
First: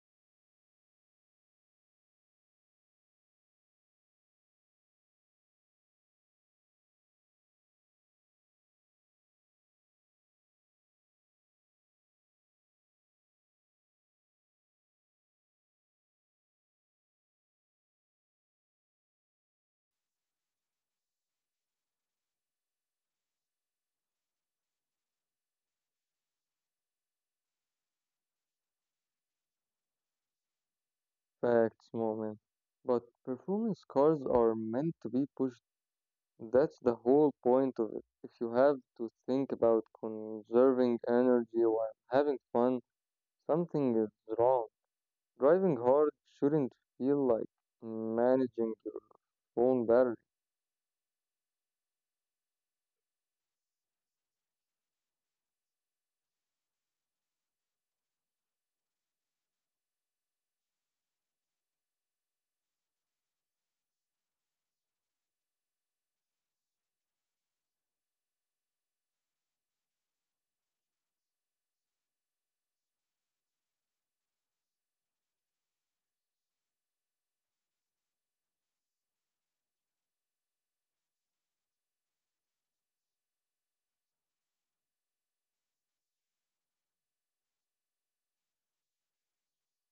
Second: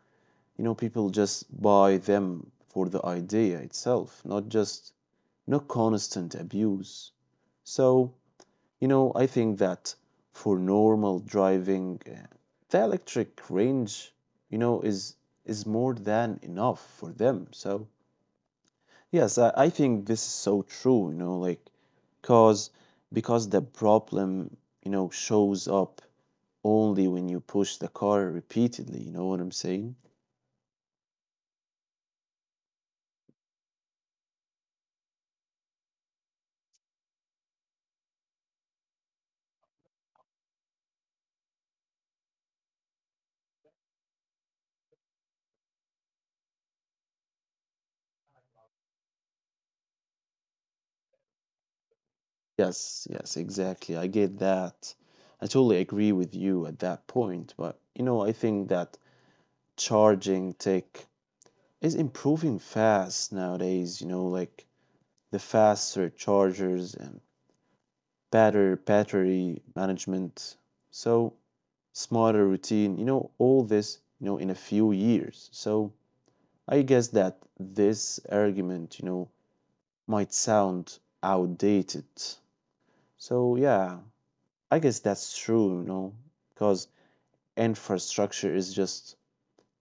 you know, people just buy them for the idea itself, not just no constant abuse. So, you know, I think that for normal driving, uh, the electric range, you know, is is more than enough for them. So yes, I, I think this is so true. You know, like cause because the problem, you know, shows up only when you push the car repeatedly. You know what I'm saying? Facts, moment. But performance cars are meant to be pushed. That's the whole point of it. If you have to think about conserving energy while having fun, something is wrong. Driving hard shouldn't feel like managing your phone battery. Yes, yes, exactly. I get that. I totally agree with you at that point. But, you know, I think that charging tech is improving fast nowadays, you know, like the faster chargers and better battery management, so smarter routine, you know, all this, you know, in a few years. So I guess that this argument, you know, might sound outdated. So yeah, I guess that's true, you know, because infrastructure is just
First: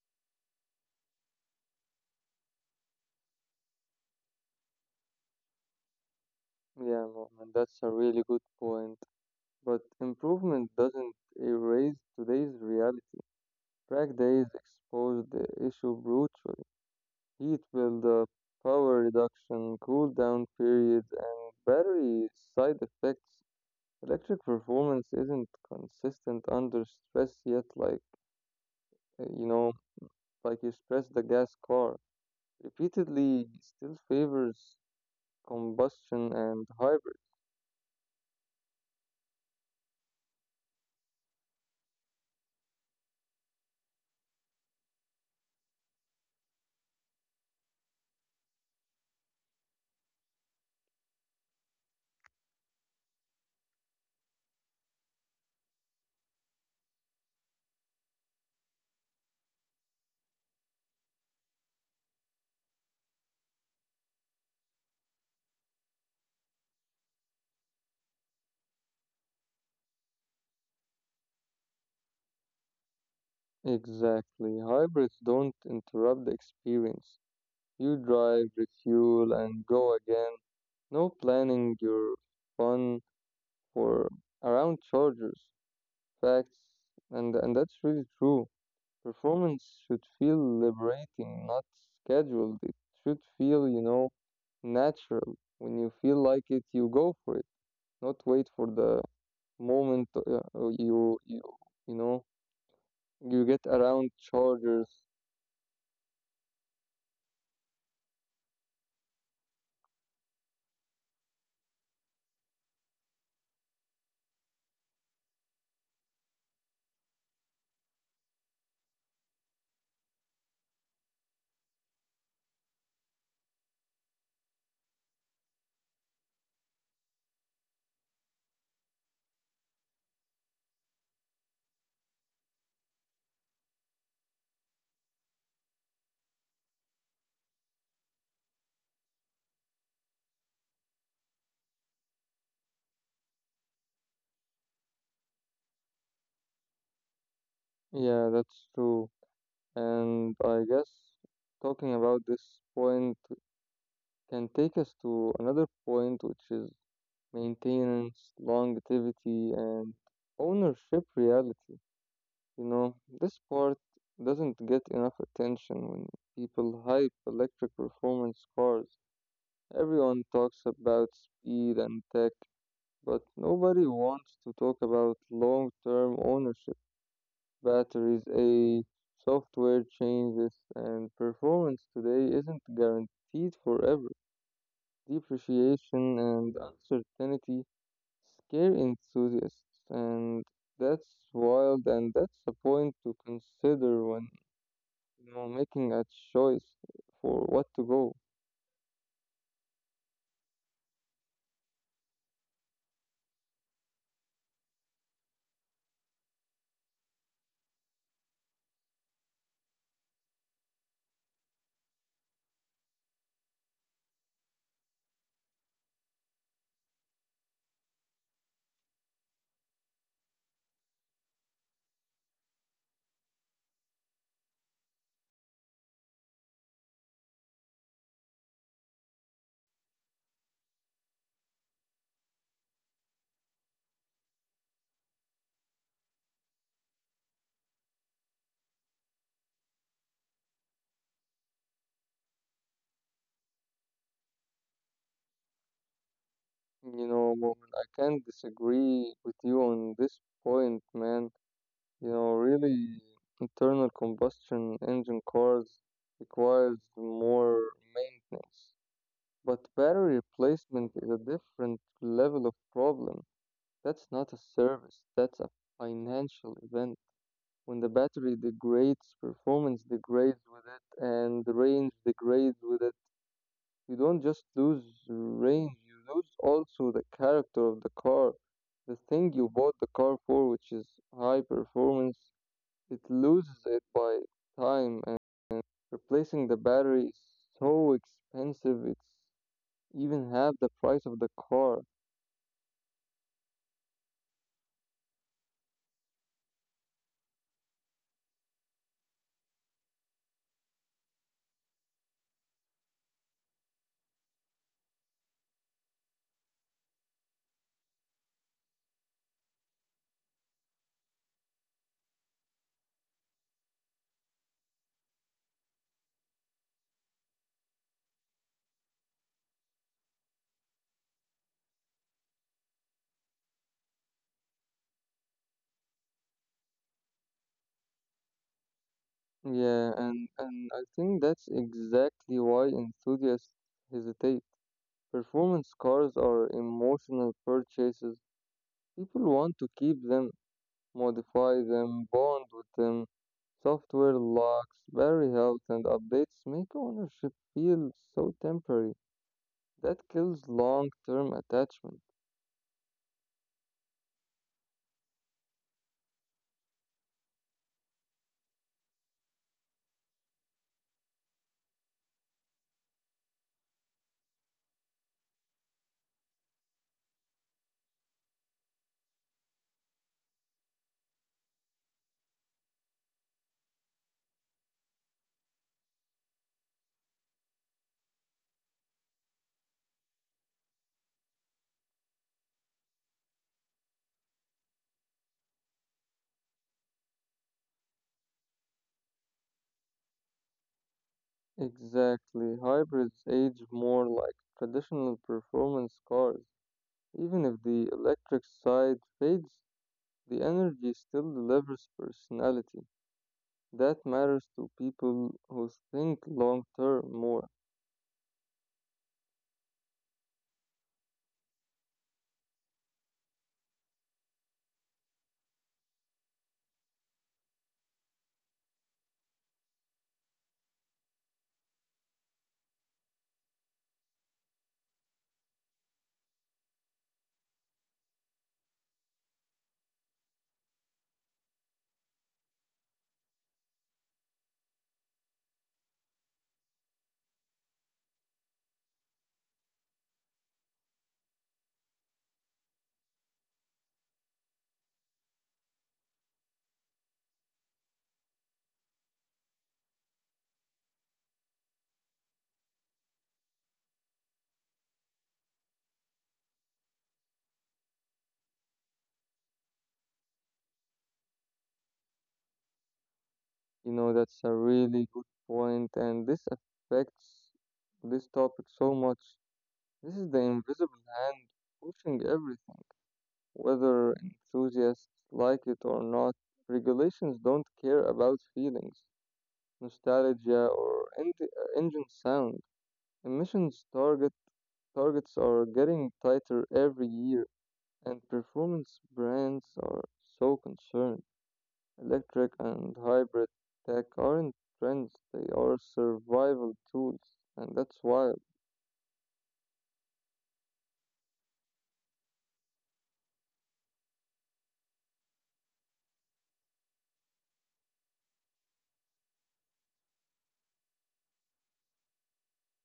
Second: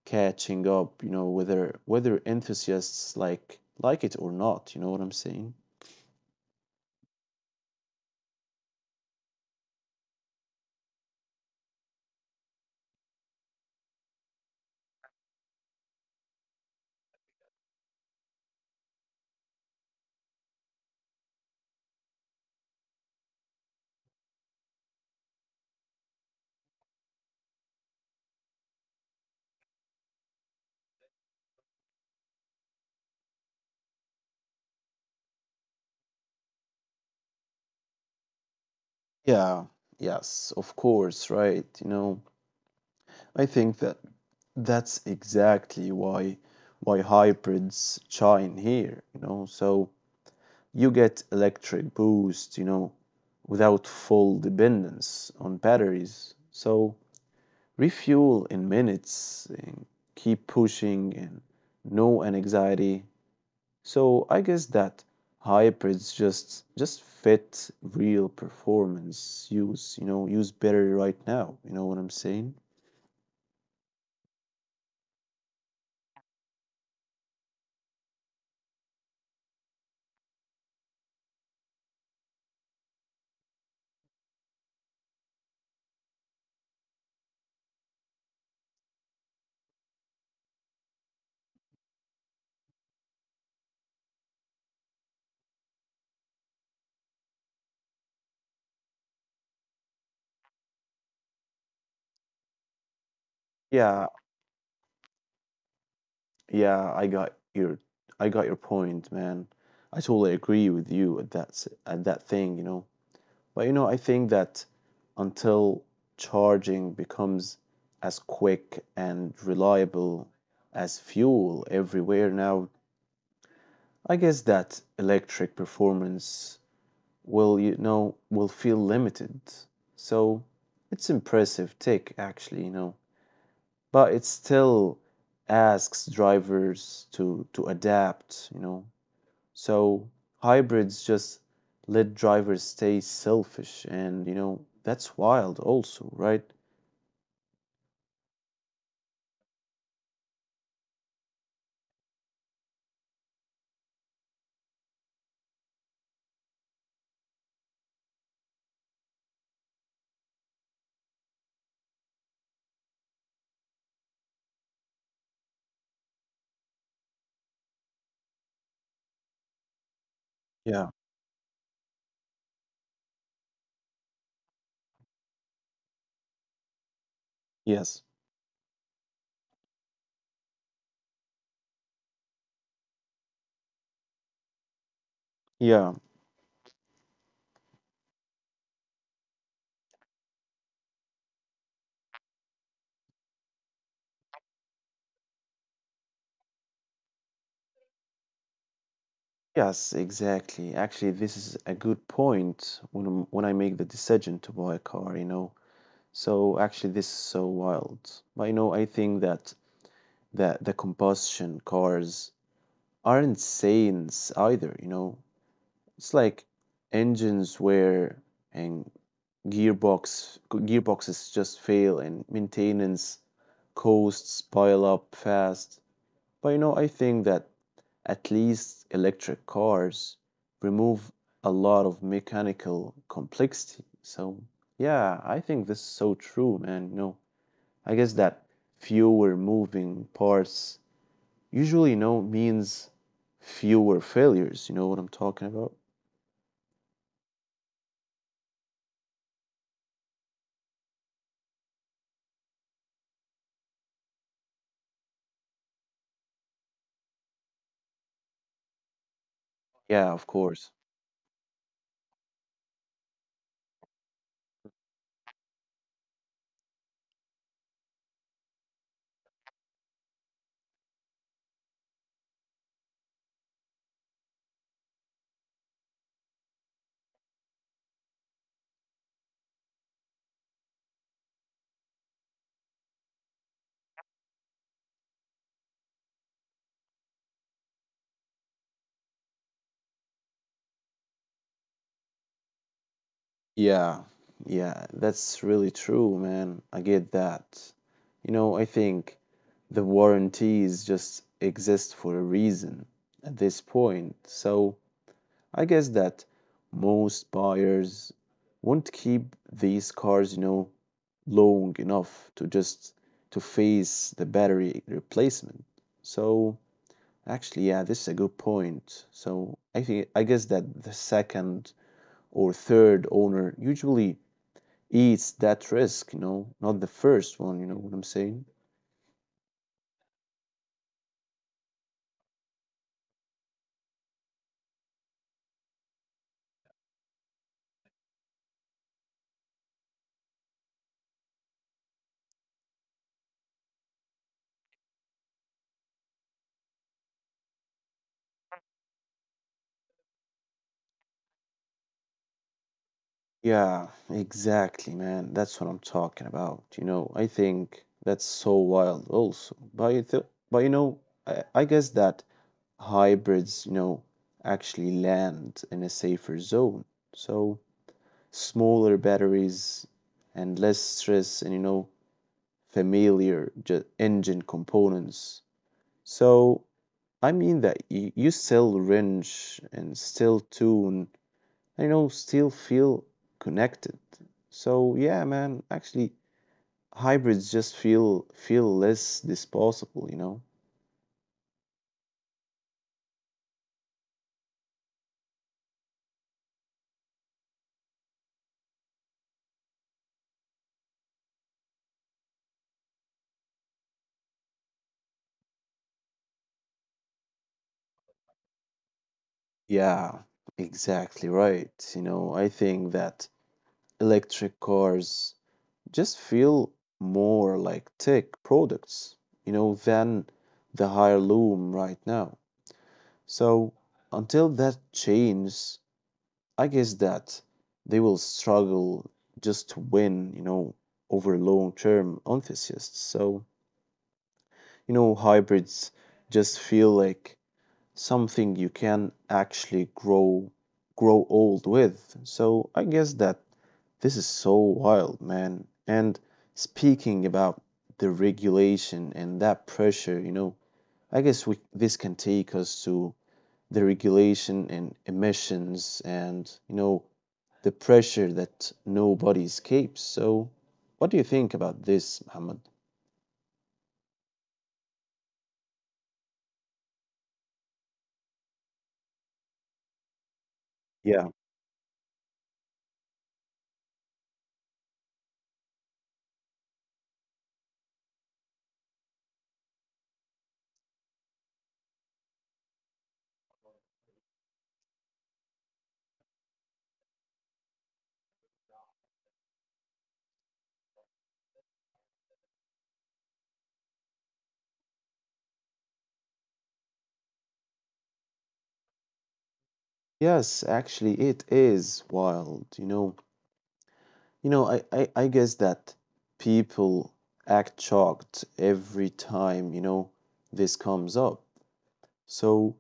catching up, you know, whether whether enthusiasts like like it or not, you know what I'm saying? Yeah, moment, that's a really good point. But improvement doesn't erase today's reality. Track days expose the issue brutally. Heat buildup, power reduction, cooldown periods, and battery side effects. Electric performance isn't consistent under stress yet, like uh, you know, like you stress the gas car. Repeatedly still favors combustion and hybrid. Yeah, yes, of course, right, you know. I think that that's exactly why why hybrids shine here, you know. So you get electric boost, you know, without full dependence on batteries. So refuel in minutes and keep pushing and no anxiety. So I guess that hybrids just just fit real performance use, you know, use better right now. You know what I'm saying? Exactly. Hybrids don't interrupt the experience. You drive, refuel, and go again. No planning your fun for around chargers. Facts, and and that's really true. Performance should feel liberating, not scheduled. It should feel, you know, natural. When you feel like it, you go for it. Not wait for the moment uh, uh, you you you know you get around Yeah, chargers. yeah, I got your I got your point, man. I totally agree with you at that s- at that thing, you know. But you know, I think that until charging becomes as quick and reliable as fuel everywhere now, I guess that electric performance will, you know, will feel limited. So it's impressive tick actually, you know. But it still asks drivers to to adapt, you know. So hybrids just let drivers stay selfish and you know that's wild also, right? Yeah, that's true. And I guess talking about this point can take us to another point, which is maintenance, longevity, and ownership reality. You know, this part doesn't get enough attention when people hype electric performance cars. Everyone talks Yeah, about speed and tech, but nobody wants to talk about long term ownership. yes. Batteries age, software changes, and performance today isn't guaranteed forever. Yeah. Depreciation and uncertainty scare enthusiasts, and that's wild, and that's a point to consider when you know making a choice for what to go. Yes, exactly. Actually, this is a good point when I'm- when I make the decision to buy a car, you know. So actually this is so wild. But you know, I think that that the combustion cars aren't saints either, you know. It's like engines wear and gearbox gearboxes just fail and maintenance costs pile up fast. But you know, I think that at least electric cars remove a lot of mechanical complexity. So yeah, I think this is so true, man. You know, I guess that fewer moving parts usually you know means fewer failures. You know what I'm talking about? You know, Mo'min, I can't disagree with you on this point, man. You know, really, internal combustion engine cars requires more maintenance, but Yeah, battery of course. replacement is a different level of problem. That's not a service, that's a financial event. When the battery degrades, performance degrades with it, and the range degrades with it. You don't just lose range, you lose also the character of the car. The thing you bought the car for, which is high performance, it loses it by time, and replacing the battery is so expensive, it's even half the price of the car. Yeah, yeah, that's really true, man. I get that. You know, I think the warranties just exist for a reason at this point. So I guess that most buyers won't keep these cars, you know, long enough to just to face the battery replacement. So actually, yeah, this is a good point. So I think I guess that the second or third owner usually it's that risk, you know, not the first one, you know what I'm saying? Yeah, and, and I think that's exactly why enthusiasts hesitate. Performance cars are emotional purchases. People want to keep them, modify them, bond with them. Software locks, battery health, and updates make ownership feel so temporary. That kills long term attachment. Yeah, exactly, man. That's what I'm talking about. You know, I think that's so wild also. But you th but you know, I, I guess that hybrids, you know, actually land in a safer zone. So smaller batteries and less stress and you know, familiar ju engine components. So I mean that you, you still wrench and still tune I know still feel connected. So yeah, man, actually hybrids just feel feel less disposable, you know? Exactly. Hybrids age more like traditional performance cars, even if the electric side fades. The energy still delivers personality. That matters to people who think long term more. Yeah, exactly right. You know, I think that electric cars just feel more like tech products, you know, than the heirloom right now. So until that changes, I guess that they will struggle just to win, you know, over long-term enthusiasts. So, you know, hybrids just feel like something you can actually grow grow old with. So, I guess that this is so wild, man. And speaking about the regulation and that pressure, you know, I guess we this can take us to the regulation and emissions and, you know, the pressure that nobody escapes. So, what do you think about this, Muhammad? You know, that's a really good point, and this affects this topic so much. This is the invisible Yeah, hand pushing everything, whether enthusiasts like it or not. Regulations don't care about feelings, nostalgia, or enti- uh, engine sound. Emissions target targets are getting tighter every year. And performance brands are so concerned. Electric and hybrid tech aren't trends, they are survival tools. And that's why, yes, actually, it is wild. You know, you know, I, I, I guess that people act shocked every time, you know, this comes up. So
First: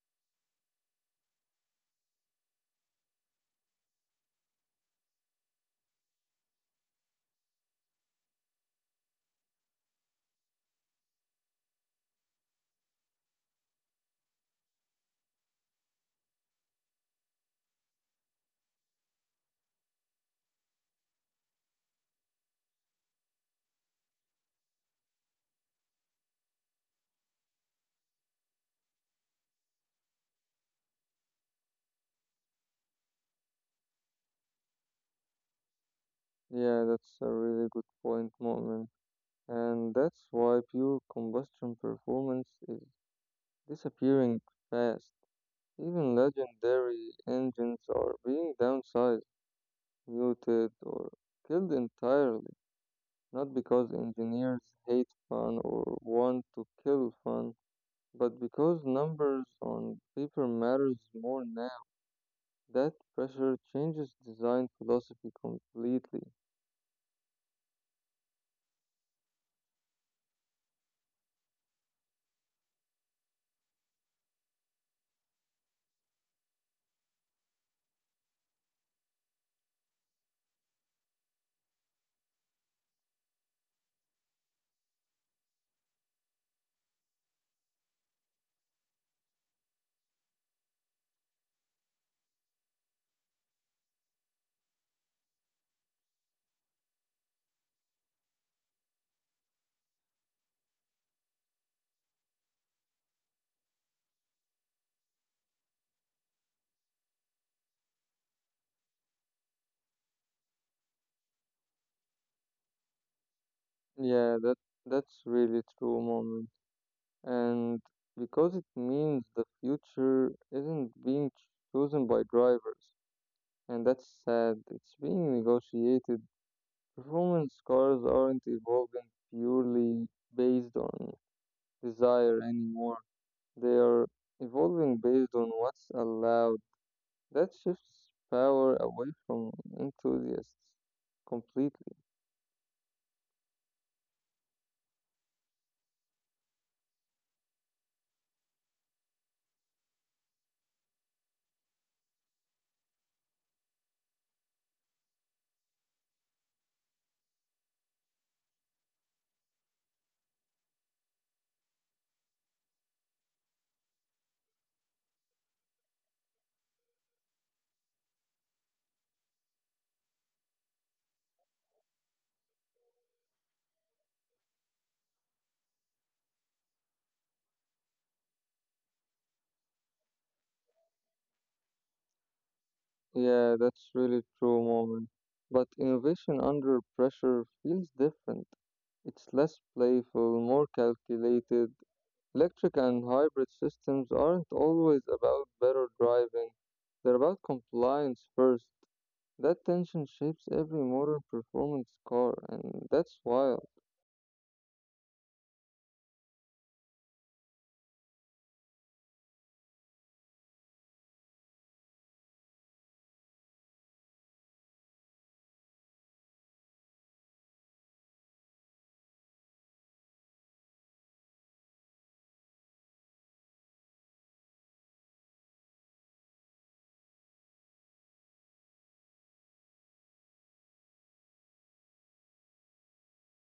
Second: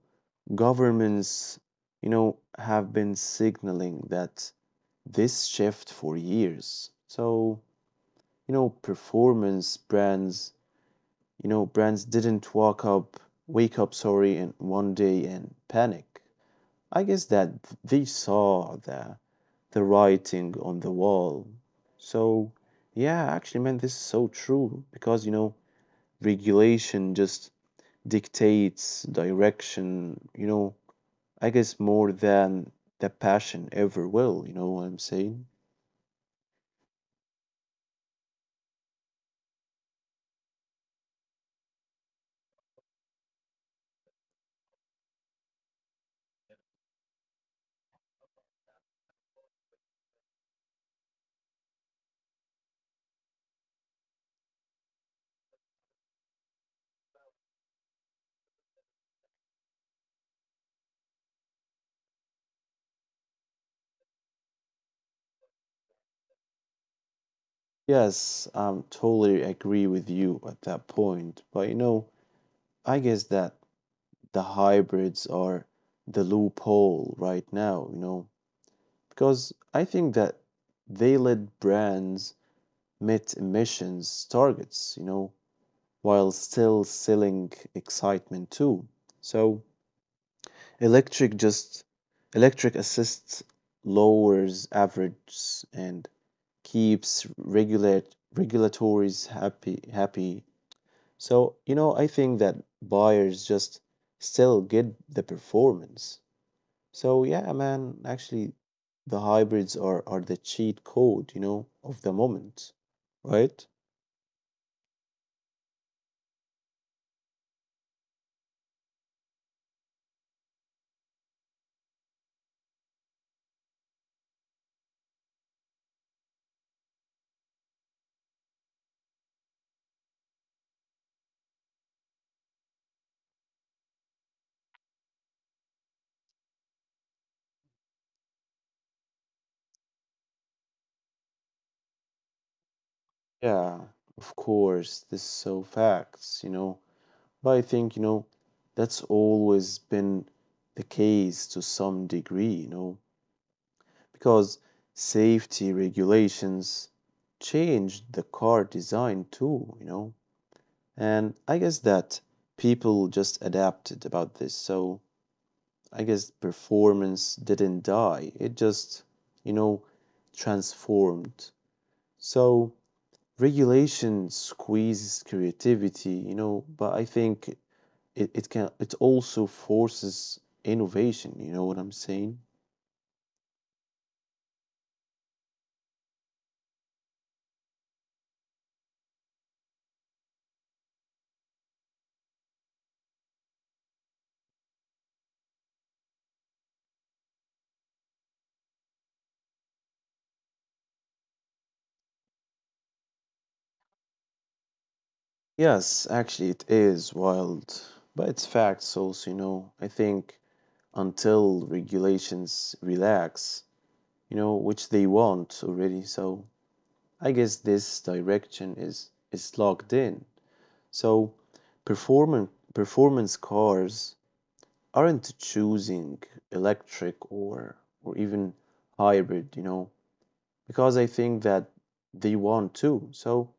governments, you know, have been signaling that this shift for years. So, you know, performance brands you know brands didn't walk up wake up sorry in one day and panic. I guess that they saw the the writing on the wall. So yeah, actually man, this is so true because you know regulation just dictates direction, you know, I guess more than the passion ever will. You know what I'm saying? yeah, that's a really good point, Moment. And that's why pure combustion performance is disappearing fast. Even legendary engines are being downsized, muted, or killed entirely. Not because engineers hate fun or want to kill fun, but because numbers on paper matters more now. That pressure changes design philosophy completely. Yes, i um totally agree with you at that point. But you know, I guess that the hybrids are the loophole right now, you know, because I think that they let brands meet emissions targets, you know, while still selling excitement too. So electric just electric assists lowers average and keeps regulate regulatories happy happy. So, you know, I think that buyers just still get the performance. So yeah, man, actually the hybrids are, are the cheat code, you know, of the moment, right? Yeah, that that's really true, moment. And because it means the future isn't being chosen by drivers, and that's sad. It's being negotiated. Performance cars aren't evolving purely based on desire anymore. They are evolving based on what's allowed. That shifts power away from enthusiasts completely. Yeah, of course, this is so facts, you know. But I think, you know, that's always been the case to some degree, you know, because safety regulations changed the car design too, you know. And I guess that people just adapted about this. So I guess performance didn't die. It just, you know, transformed. So regulation squeezes creativity, you know, but I think it, it can it also forces innovation, you know what I'm saying? Yeah, that's really true, moment. But innovation under pressure feels different. It's less playful, more calculated. Electric and hybrid systems aren't always about better driving. They're about compliance first. That tension shapes every modern performance car, and that's wild. Yes, actually it is wild, but it's facts also, you know. I think until regulations relax, you know, which they want already, so I guess this direction is is locked in. So performance performance cars aren't choosing electric or or even hybrid, you know, because I think that they want to. So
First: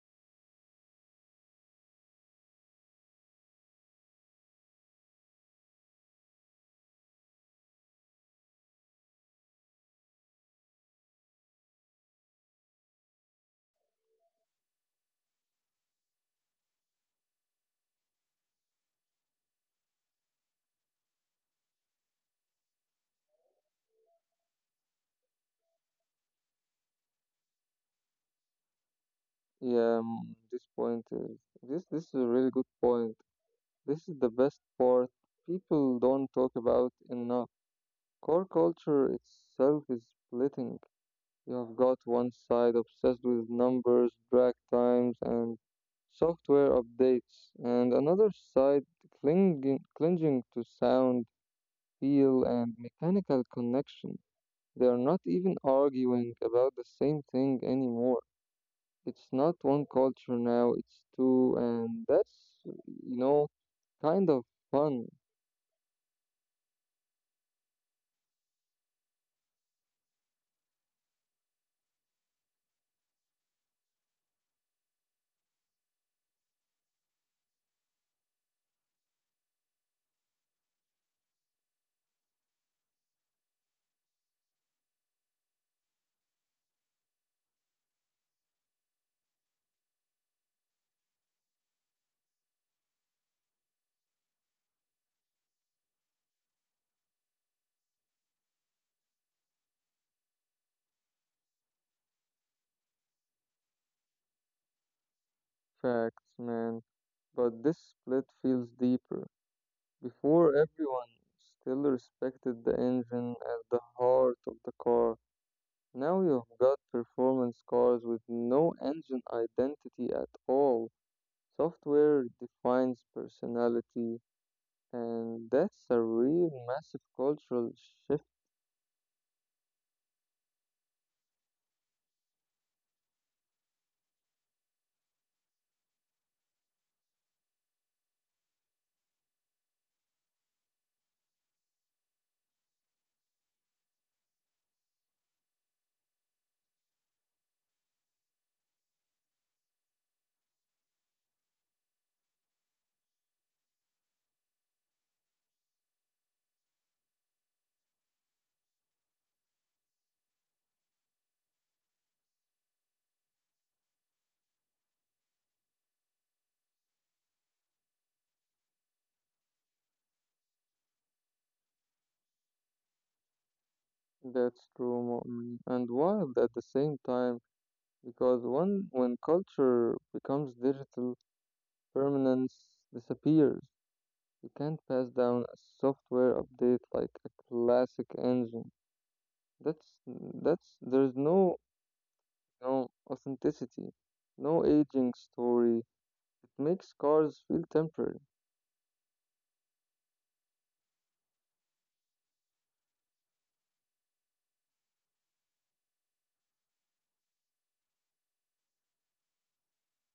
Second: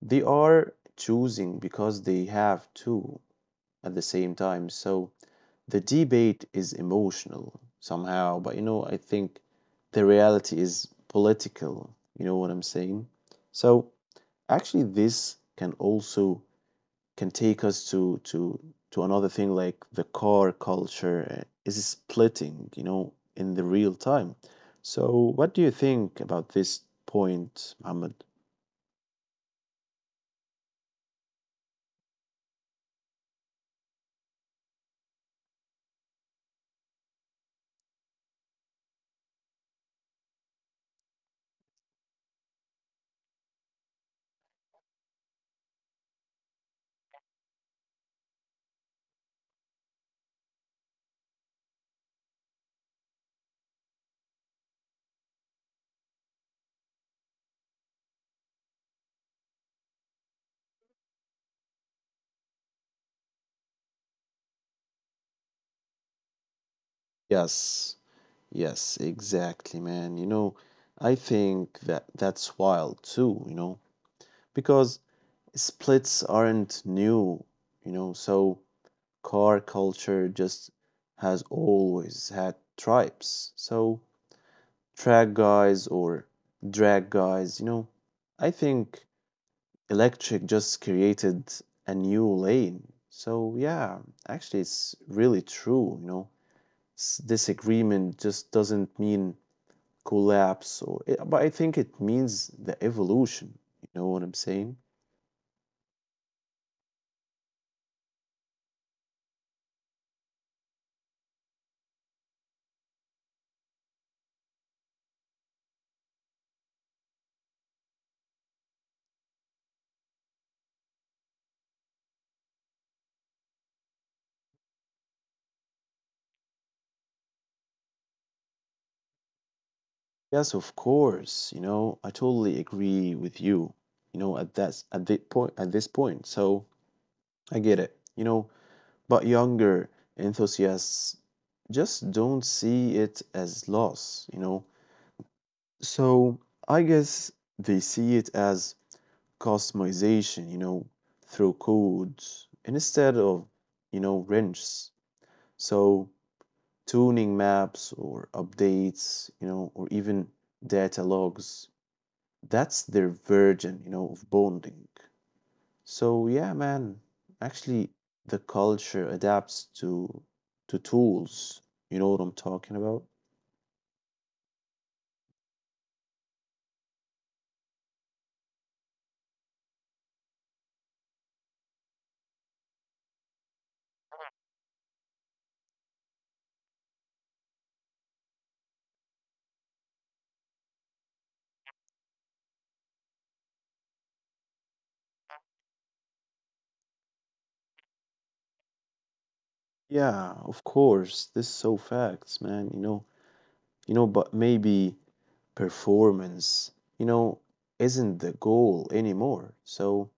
they are choosing because they have to at the same time. So the debate is emotional somehow, but you know, I think the reality is political. You know what I'm saying? So actually, this can also can take us to to to another thing, like the car culture uh, is splitting, you know, in the real time. So what do you think about this point, Muhammad? Yeah, mm, this point is this this is a really good point. This is the best part people don't talk about enough. Core culture itself is splitting. You have got one side obsessed with numbers, drag times, and software updates, and another side clinging, clinging to sound, feel, and mechanical connection. They are not even arguing about the same thing anymore. It's not one culture now, it's two, and that's, you know, kind of fun. Yes, yes, exactly, man, you know. I think that that's wild too, you know, because splits aren't new, you know. So car culture just has always had tribes. So track guys or drag guys, you know. I think electric just created a new lane. So, yeah, actually, it's really true, you know. S- Disagreement just doesn't mean collapse, or it, but I think it means the evolution. You know what I'm saying? Facts, man. But this split feels deeper. Before, everyone still respected the engine as the heart of the car. Now you've got performance cars with no engine identity at all. Software defines personality, and that's a real massive cultural shift. Yes, of course. You know, I totally agree with you. You know, at that at the point at this point. So I get it. You know, but younger enthusiasts just don't see it as loss, you know. So I guess they see it as customization, you know, through code instead of, you know, wrenches. So tuning maps or updates, you know, or even data logs, that's their version, you know, of bonding. So yeah, man, actually the culture adapts to to tools. You know what I'm talking about? That's true, Mu'min, and wild at the same time because one, when culture becomes digital, permanence disappears. You can't pass down a software update like a classic engine. That's that's there's no no authenticity, no aging story. It makes cars feel temporary. Yeah, of course. This is so facts, man. You know, you know, but maybe performance, you know, isn't the goal anymore. So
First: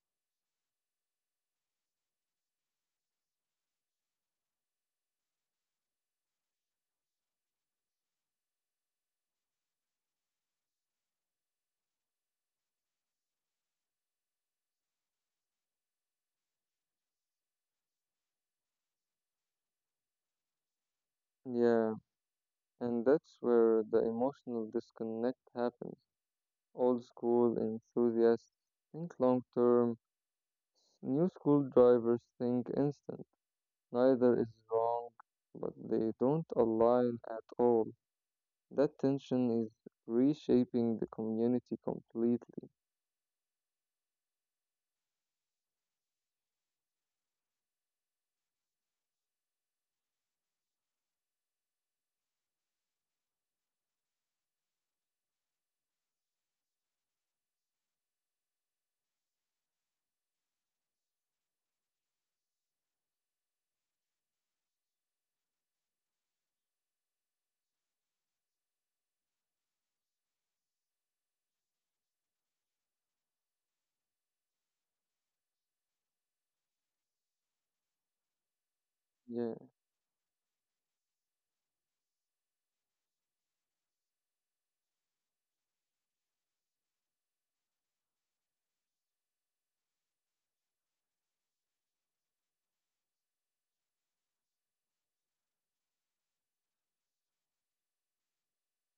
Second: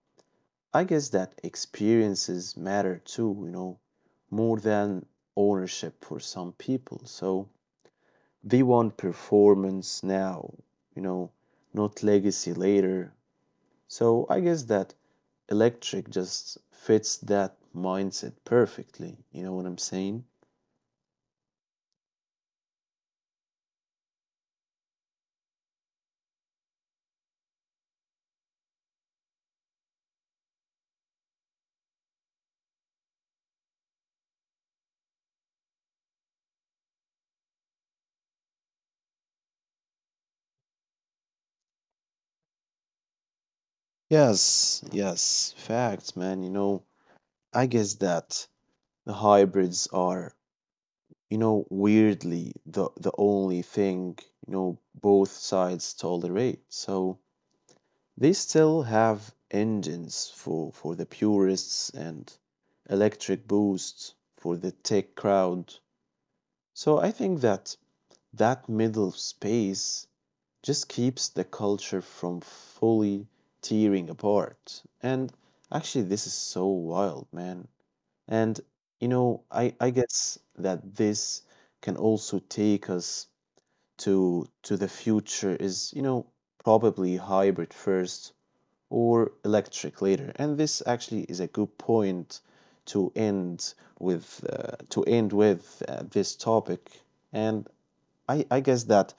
I guess that experiences matter too, you know, more than ownership for some people. So they want performance now, you know, not legacy later. So I guess that electric just fits that mindset perfectly. You know what I'm saying? Yeah, and that's where the emotional disconnect happens. Old school enthusiasts think long term. New school drivers think instant. Neither is wrong, but they don't align at all. That tension is reshaping the community completely. Yes, yes, facts, man. You know, I guess that the hybrids are, you know, weirdly the the only thing, you know, both sides tolerate. So they still have engines for for the purists and electric boosts for the tech crowd. So I think that that middle space just keeps the culture from fully tearing apart. And actually, this is so wild, man. And you know, Yeah, I I guess that this can also take us to to the future is, you know, probably hybrid first or electric later. And this actually is a good point to end with uh, to end with uh, this topic. And I I guess that,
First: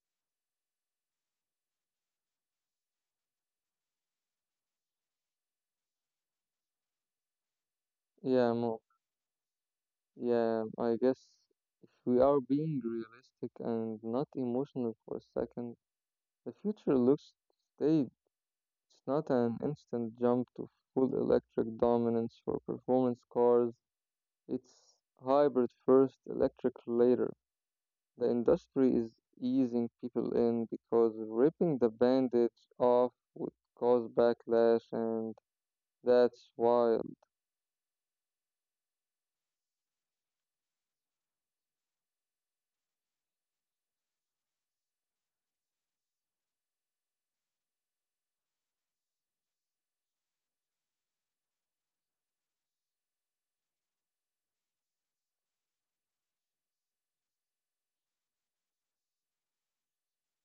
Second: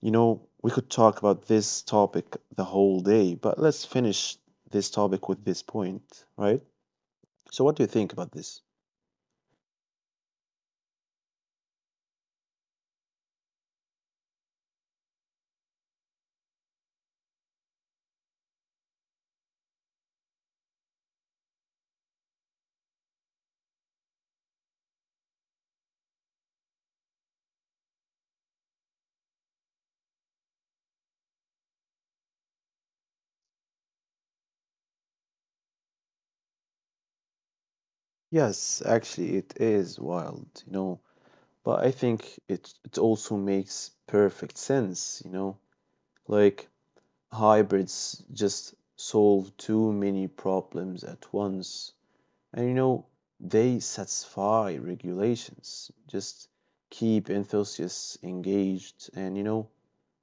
you know, we could talk about this topic the whole day, but let's finish this topic with this point, right? So, what do you think about yeah, this? Mo. Yeah, I guess if we are being realistic and not emotional for a second, the future looks stayed. It's not an instant jump to full electric dominance for performance cars. It's hybrid first, electric later. The industry is easing people in because ripping the bandage off would cause backlash, and that's wild. Yes, actually, it is wild, you know, but I think it it also makes perfect sense, you know, like hybrids just solve too many problems at once. And you know, they satisfy regulations, just keep enthusiasts engaged, and you know,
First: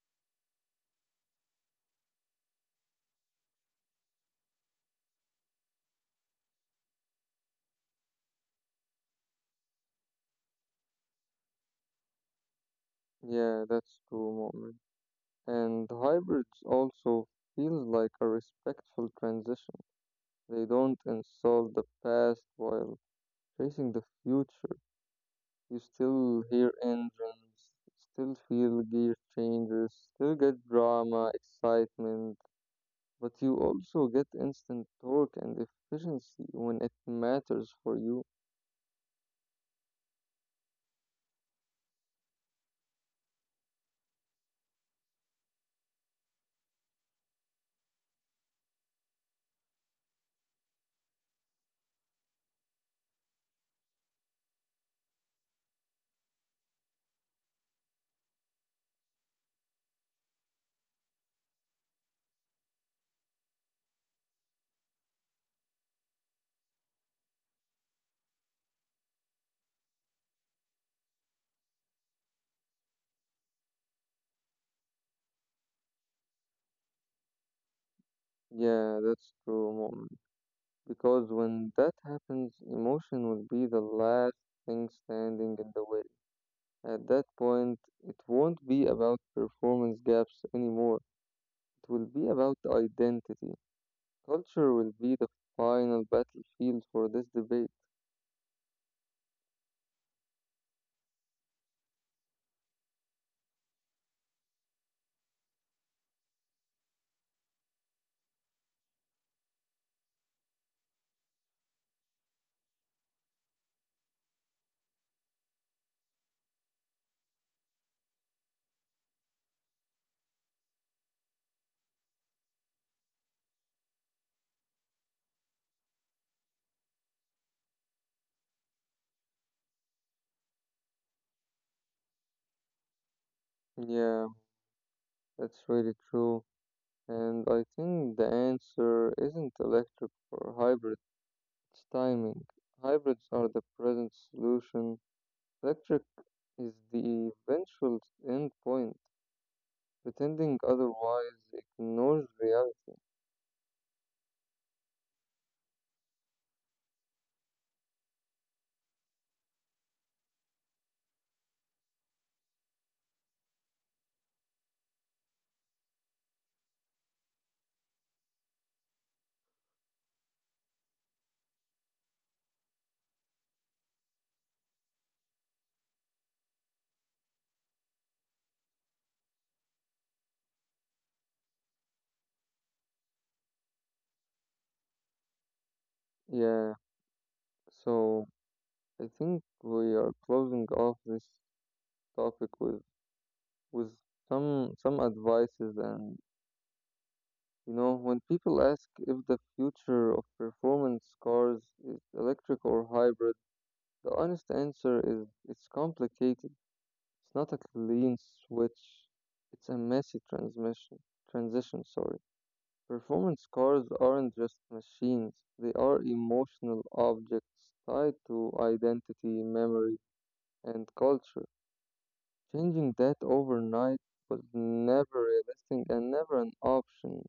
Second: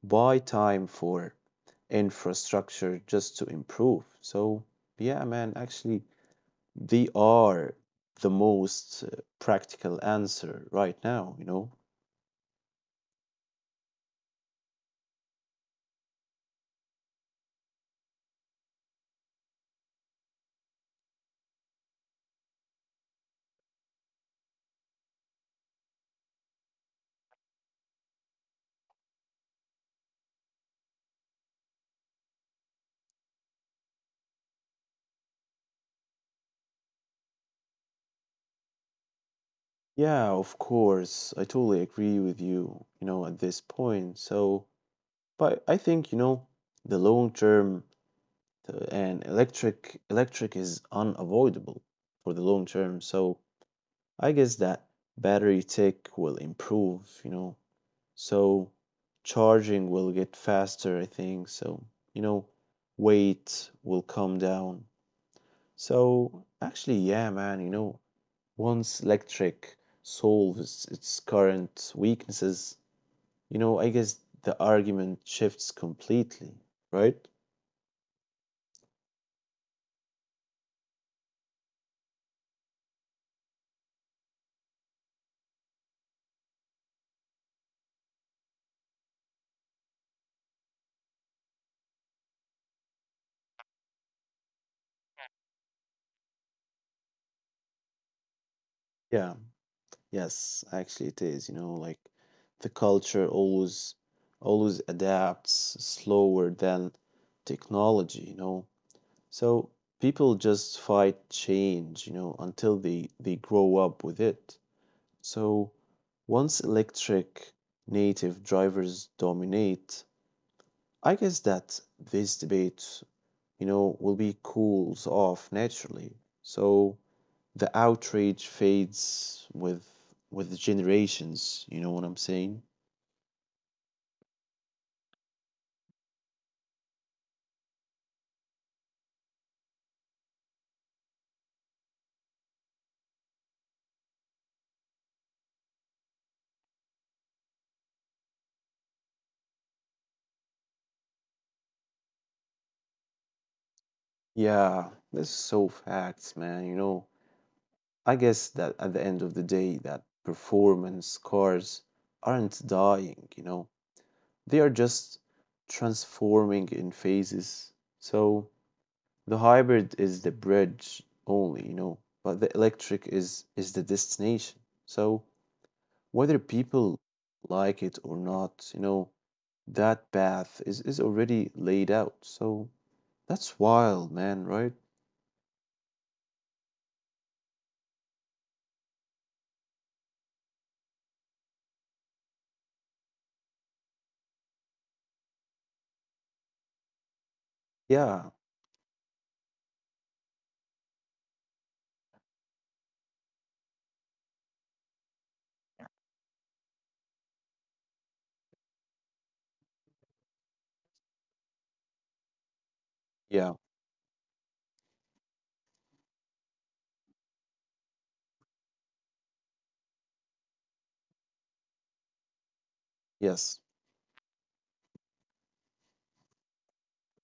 buy time for infrastructure just to improve. So, yeah, man, actually, they are the most uh, practical answer right now, you know? Yeah, that's true, moment. And hybrids also feels like a respectful transition. They don't insult the past while facing the future. You still hear engines, still feel gear changes, still get drama, excitement, but you also get instant torque and efficiency when it matters for you. Yeah, of course. I totally agree with you, you know, at this point. So, but I think, you know, the long term th- and electric electric is unavoidable for the long term. So I guess that battery tech will improve, you know. So charging will get faster, I think. So, you know, weight will come down. So actually, yeah, man, you know, once electric solves its current weaknesses, you know, I guess the argument shifts completely, right? Yeah, that's true, mom. Because when that happens, emotion will be the last thing standing in the way. At that point, it won't be about performance gaps anymore. It will be about identity. Culture will be the final battlefield for this debate. Yeah. Yes, actually it is, you know, like the culture always always adapts slower than technology, you know. So people just fight change, you know, until they they grow up with it. So once electric native drivers dominate, I guess that this debate, you know, will be cools off naturally. So the outrage fades with with the generations, you know what I'm saying? Yeah, that's really true. And I think the answer isn't electric or hybrid, it's timing. Hybrids are the present solution. Electric is the eventual end point. Pretending otherwise ignores reality. Yeah, that's so facts, man, you know. I guess that at the end of the day that performance cars aren't dying, you know. They are just transforming in phases. So the hybrid is the bridge only, you know, but the electric is is the destination. So whether people like it or not, you know, that path is, is already laid out. So that's wild, man, right? Yeah, so I think we are closing off this topic with with some some advices, and you know when Yeah, people ask if the future of performance cars is electric or hybrid, the honest answer is it's complicated. It's not a clean switch. It's a messy transmission transition, sorry. Performance yeah, cars aren't just machines, they are emotional objects tied to identity, memory, and culture. Changing that yes, overnight was never realistic and never an option.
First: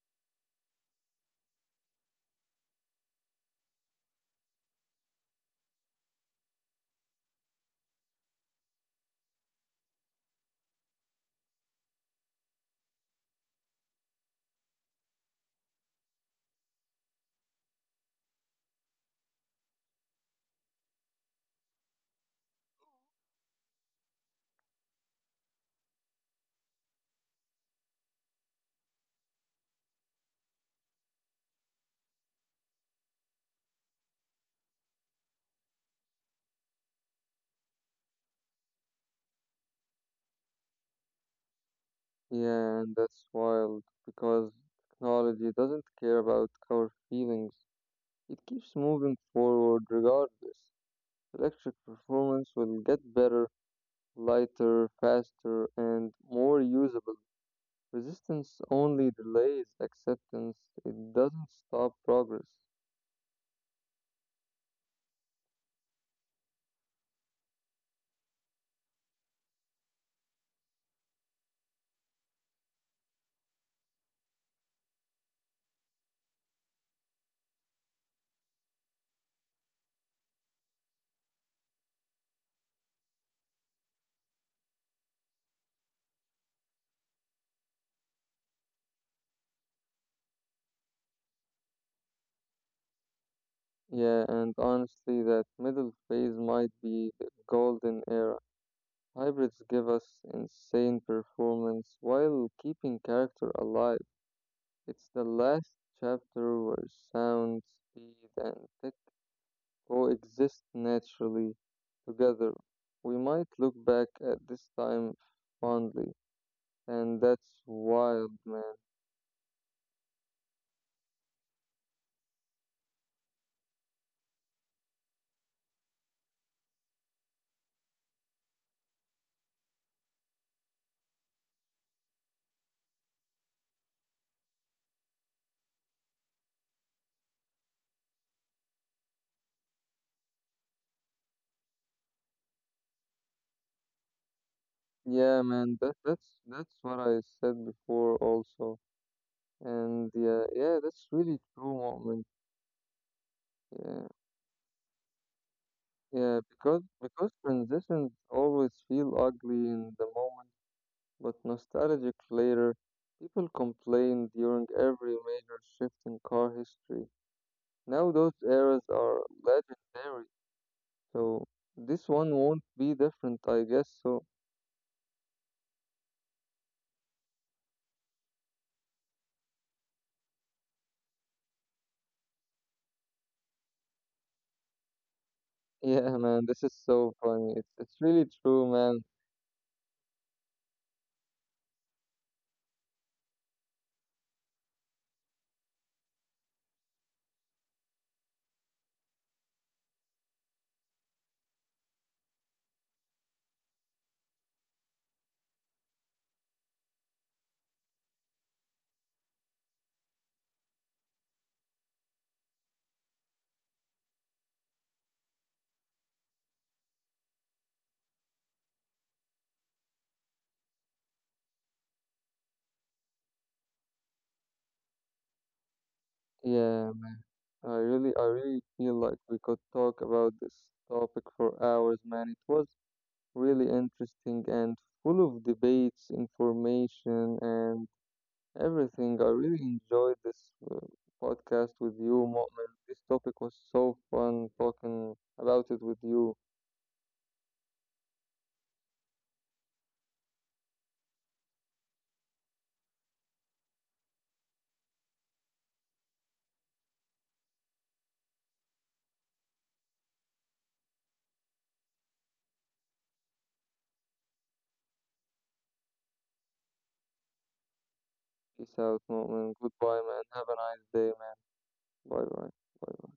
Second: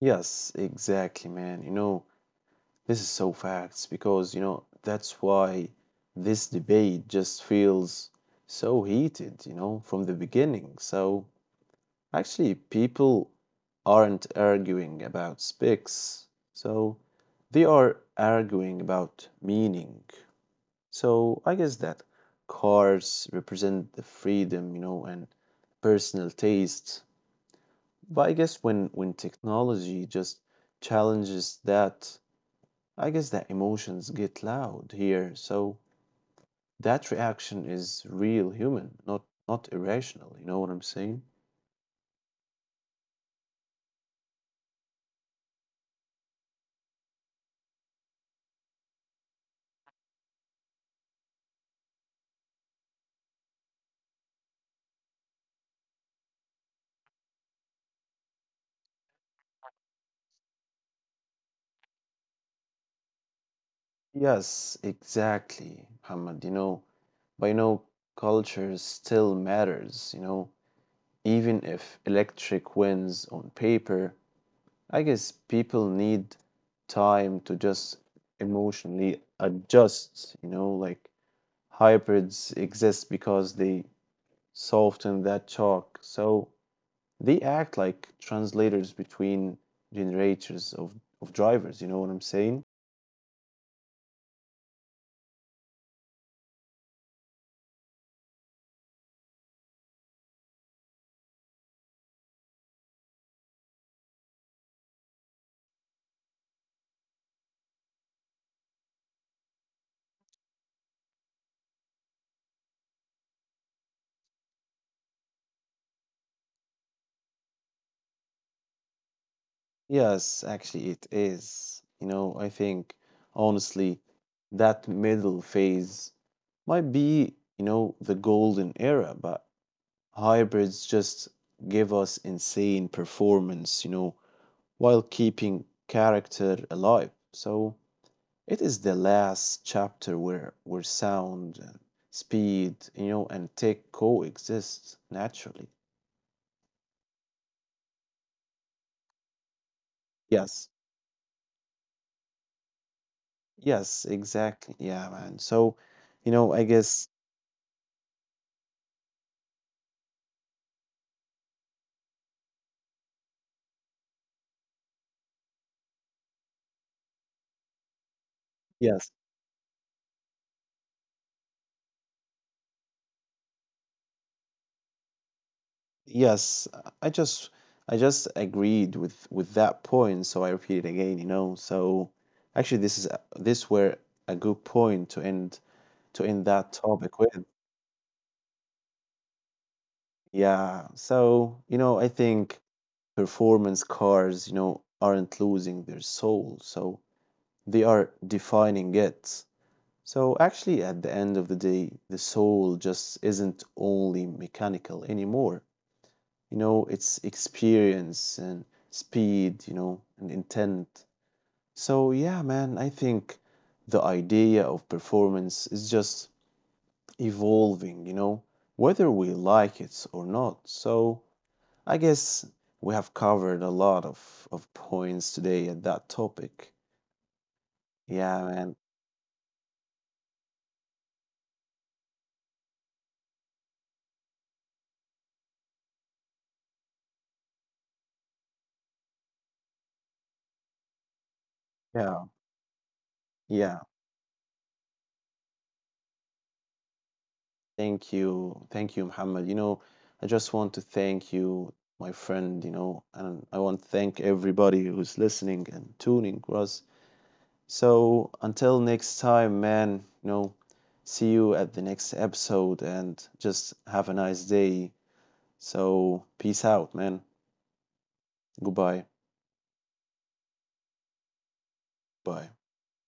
yes, exactly, man. You know, this is so facts because, you know, that's why this debate just feels so heated, you know, from the beginning. So actually, people aren't arguing about specs. So they are arguing about meaning. So I guess that cars represent the freedom, you know, and personal taste. But I guess when when technology just challenges that, I guess that emotions get loud here. So that reaction is real human, not, not irrational. You know what I'm saying? Yeah, and that's wild because technology doesn't care about our feelings, it keeps moving forward regardless. Electric performance will get better, lighter, faster, and more usable. Resistance only delays acceptance, it doesn't stop progress. Yes, exactly, Muhammad. You know, but you know, culture still matters. You know, even if electric wins on paper, I guess people need time to just emotionally adjust, you know, like hybrids exist because they soften that shock. So they act like translators between generators of, of drivers, you know what I'm saying? Yeah, and honestly, that middle phase might be the golden era. Hybrids give us insane performance while keeping character alive. It's the last chapter where sound, speed, and tech coexist naturally together. We might look back at this time fondly, and that's wild, man. Yes, actually it is. You know, I think honestly that middle phase might be, you know, the golden era, but hybrids just give us insane performance, you know, while keeping character alive. So it is the last chapter where where sound and speed, you know, and tech coexist Yeah, naturally. man, that that's that's what I said before also, and yeah, Yes. yeah, that's really true, moment. Yeah, Yes, exactly. Yeah, man. So, yeah, you know, I because guess because transitions always feel ugly in the moment, but nostalgic later. People complain during every major shift in car history. Now those eras yes. are legendary, so this one won't be different, I guess. So Yes, uh, I just I just agreed with with that point, so I repeat it again, you know. So actually this is a- this were a good point to end [laughs] to yeah, end man, that this is topic so with. funny. It's it's really true, man. Yeah. So, you know, I think performance cars, you know, aren't losing their soul. So they are defining it. So actually, at the end of the day, the soul just isn't only mechanical anymore. You know, it's experience and speed, you know, and intent. So, yeah, man, I think the idea of performance is just evolving, you know, whether we like it or not. So I guess we have covered a lot of, of points today at that topic. Yeah. I really, I Yeah, really man. feel like we could talk about this topic for hours, man. It was really interesting and full of debates, information, and everything. I really enjoyed this uh, podcast with you, Yeah, Mu'min. This topic was yeah. so fun talking about it with you. Thank you. Thank you, Muhammad. You know, I just want to thank you, my friend, you know, and I want to thank everybody who's listening and tuning with us. So until next time, man, you know, see you at the next episode and just have a nice day. So, peace out, man. Peace out, Goodbye. Mu'min. Goodbye, man. Have a nice day, man. Bye bye. Bye. Bye.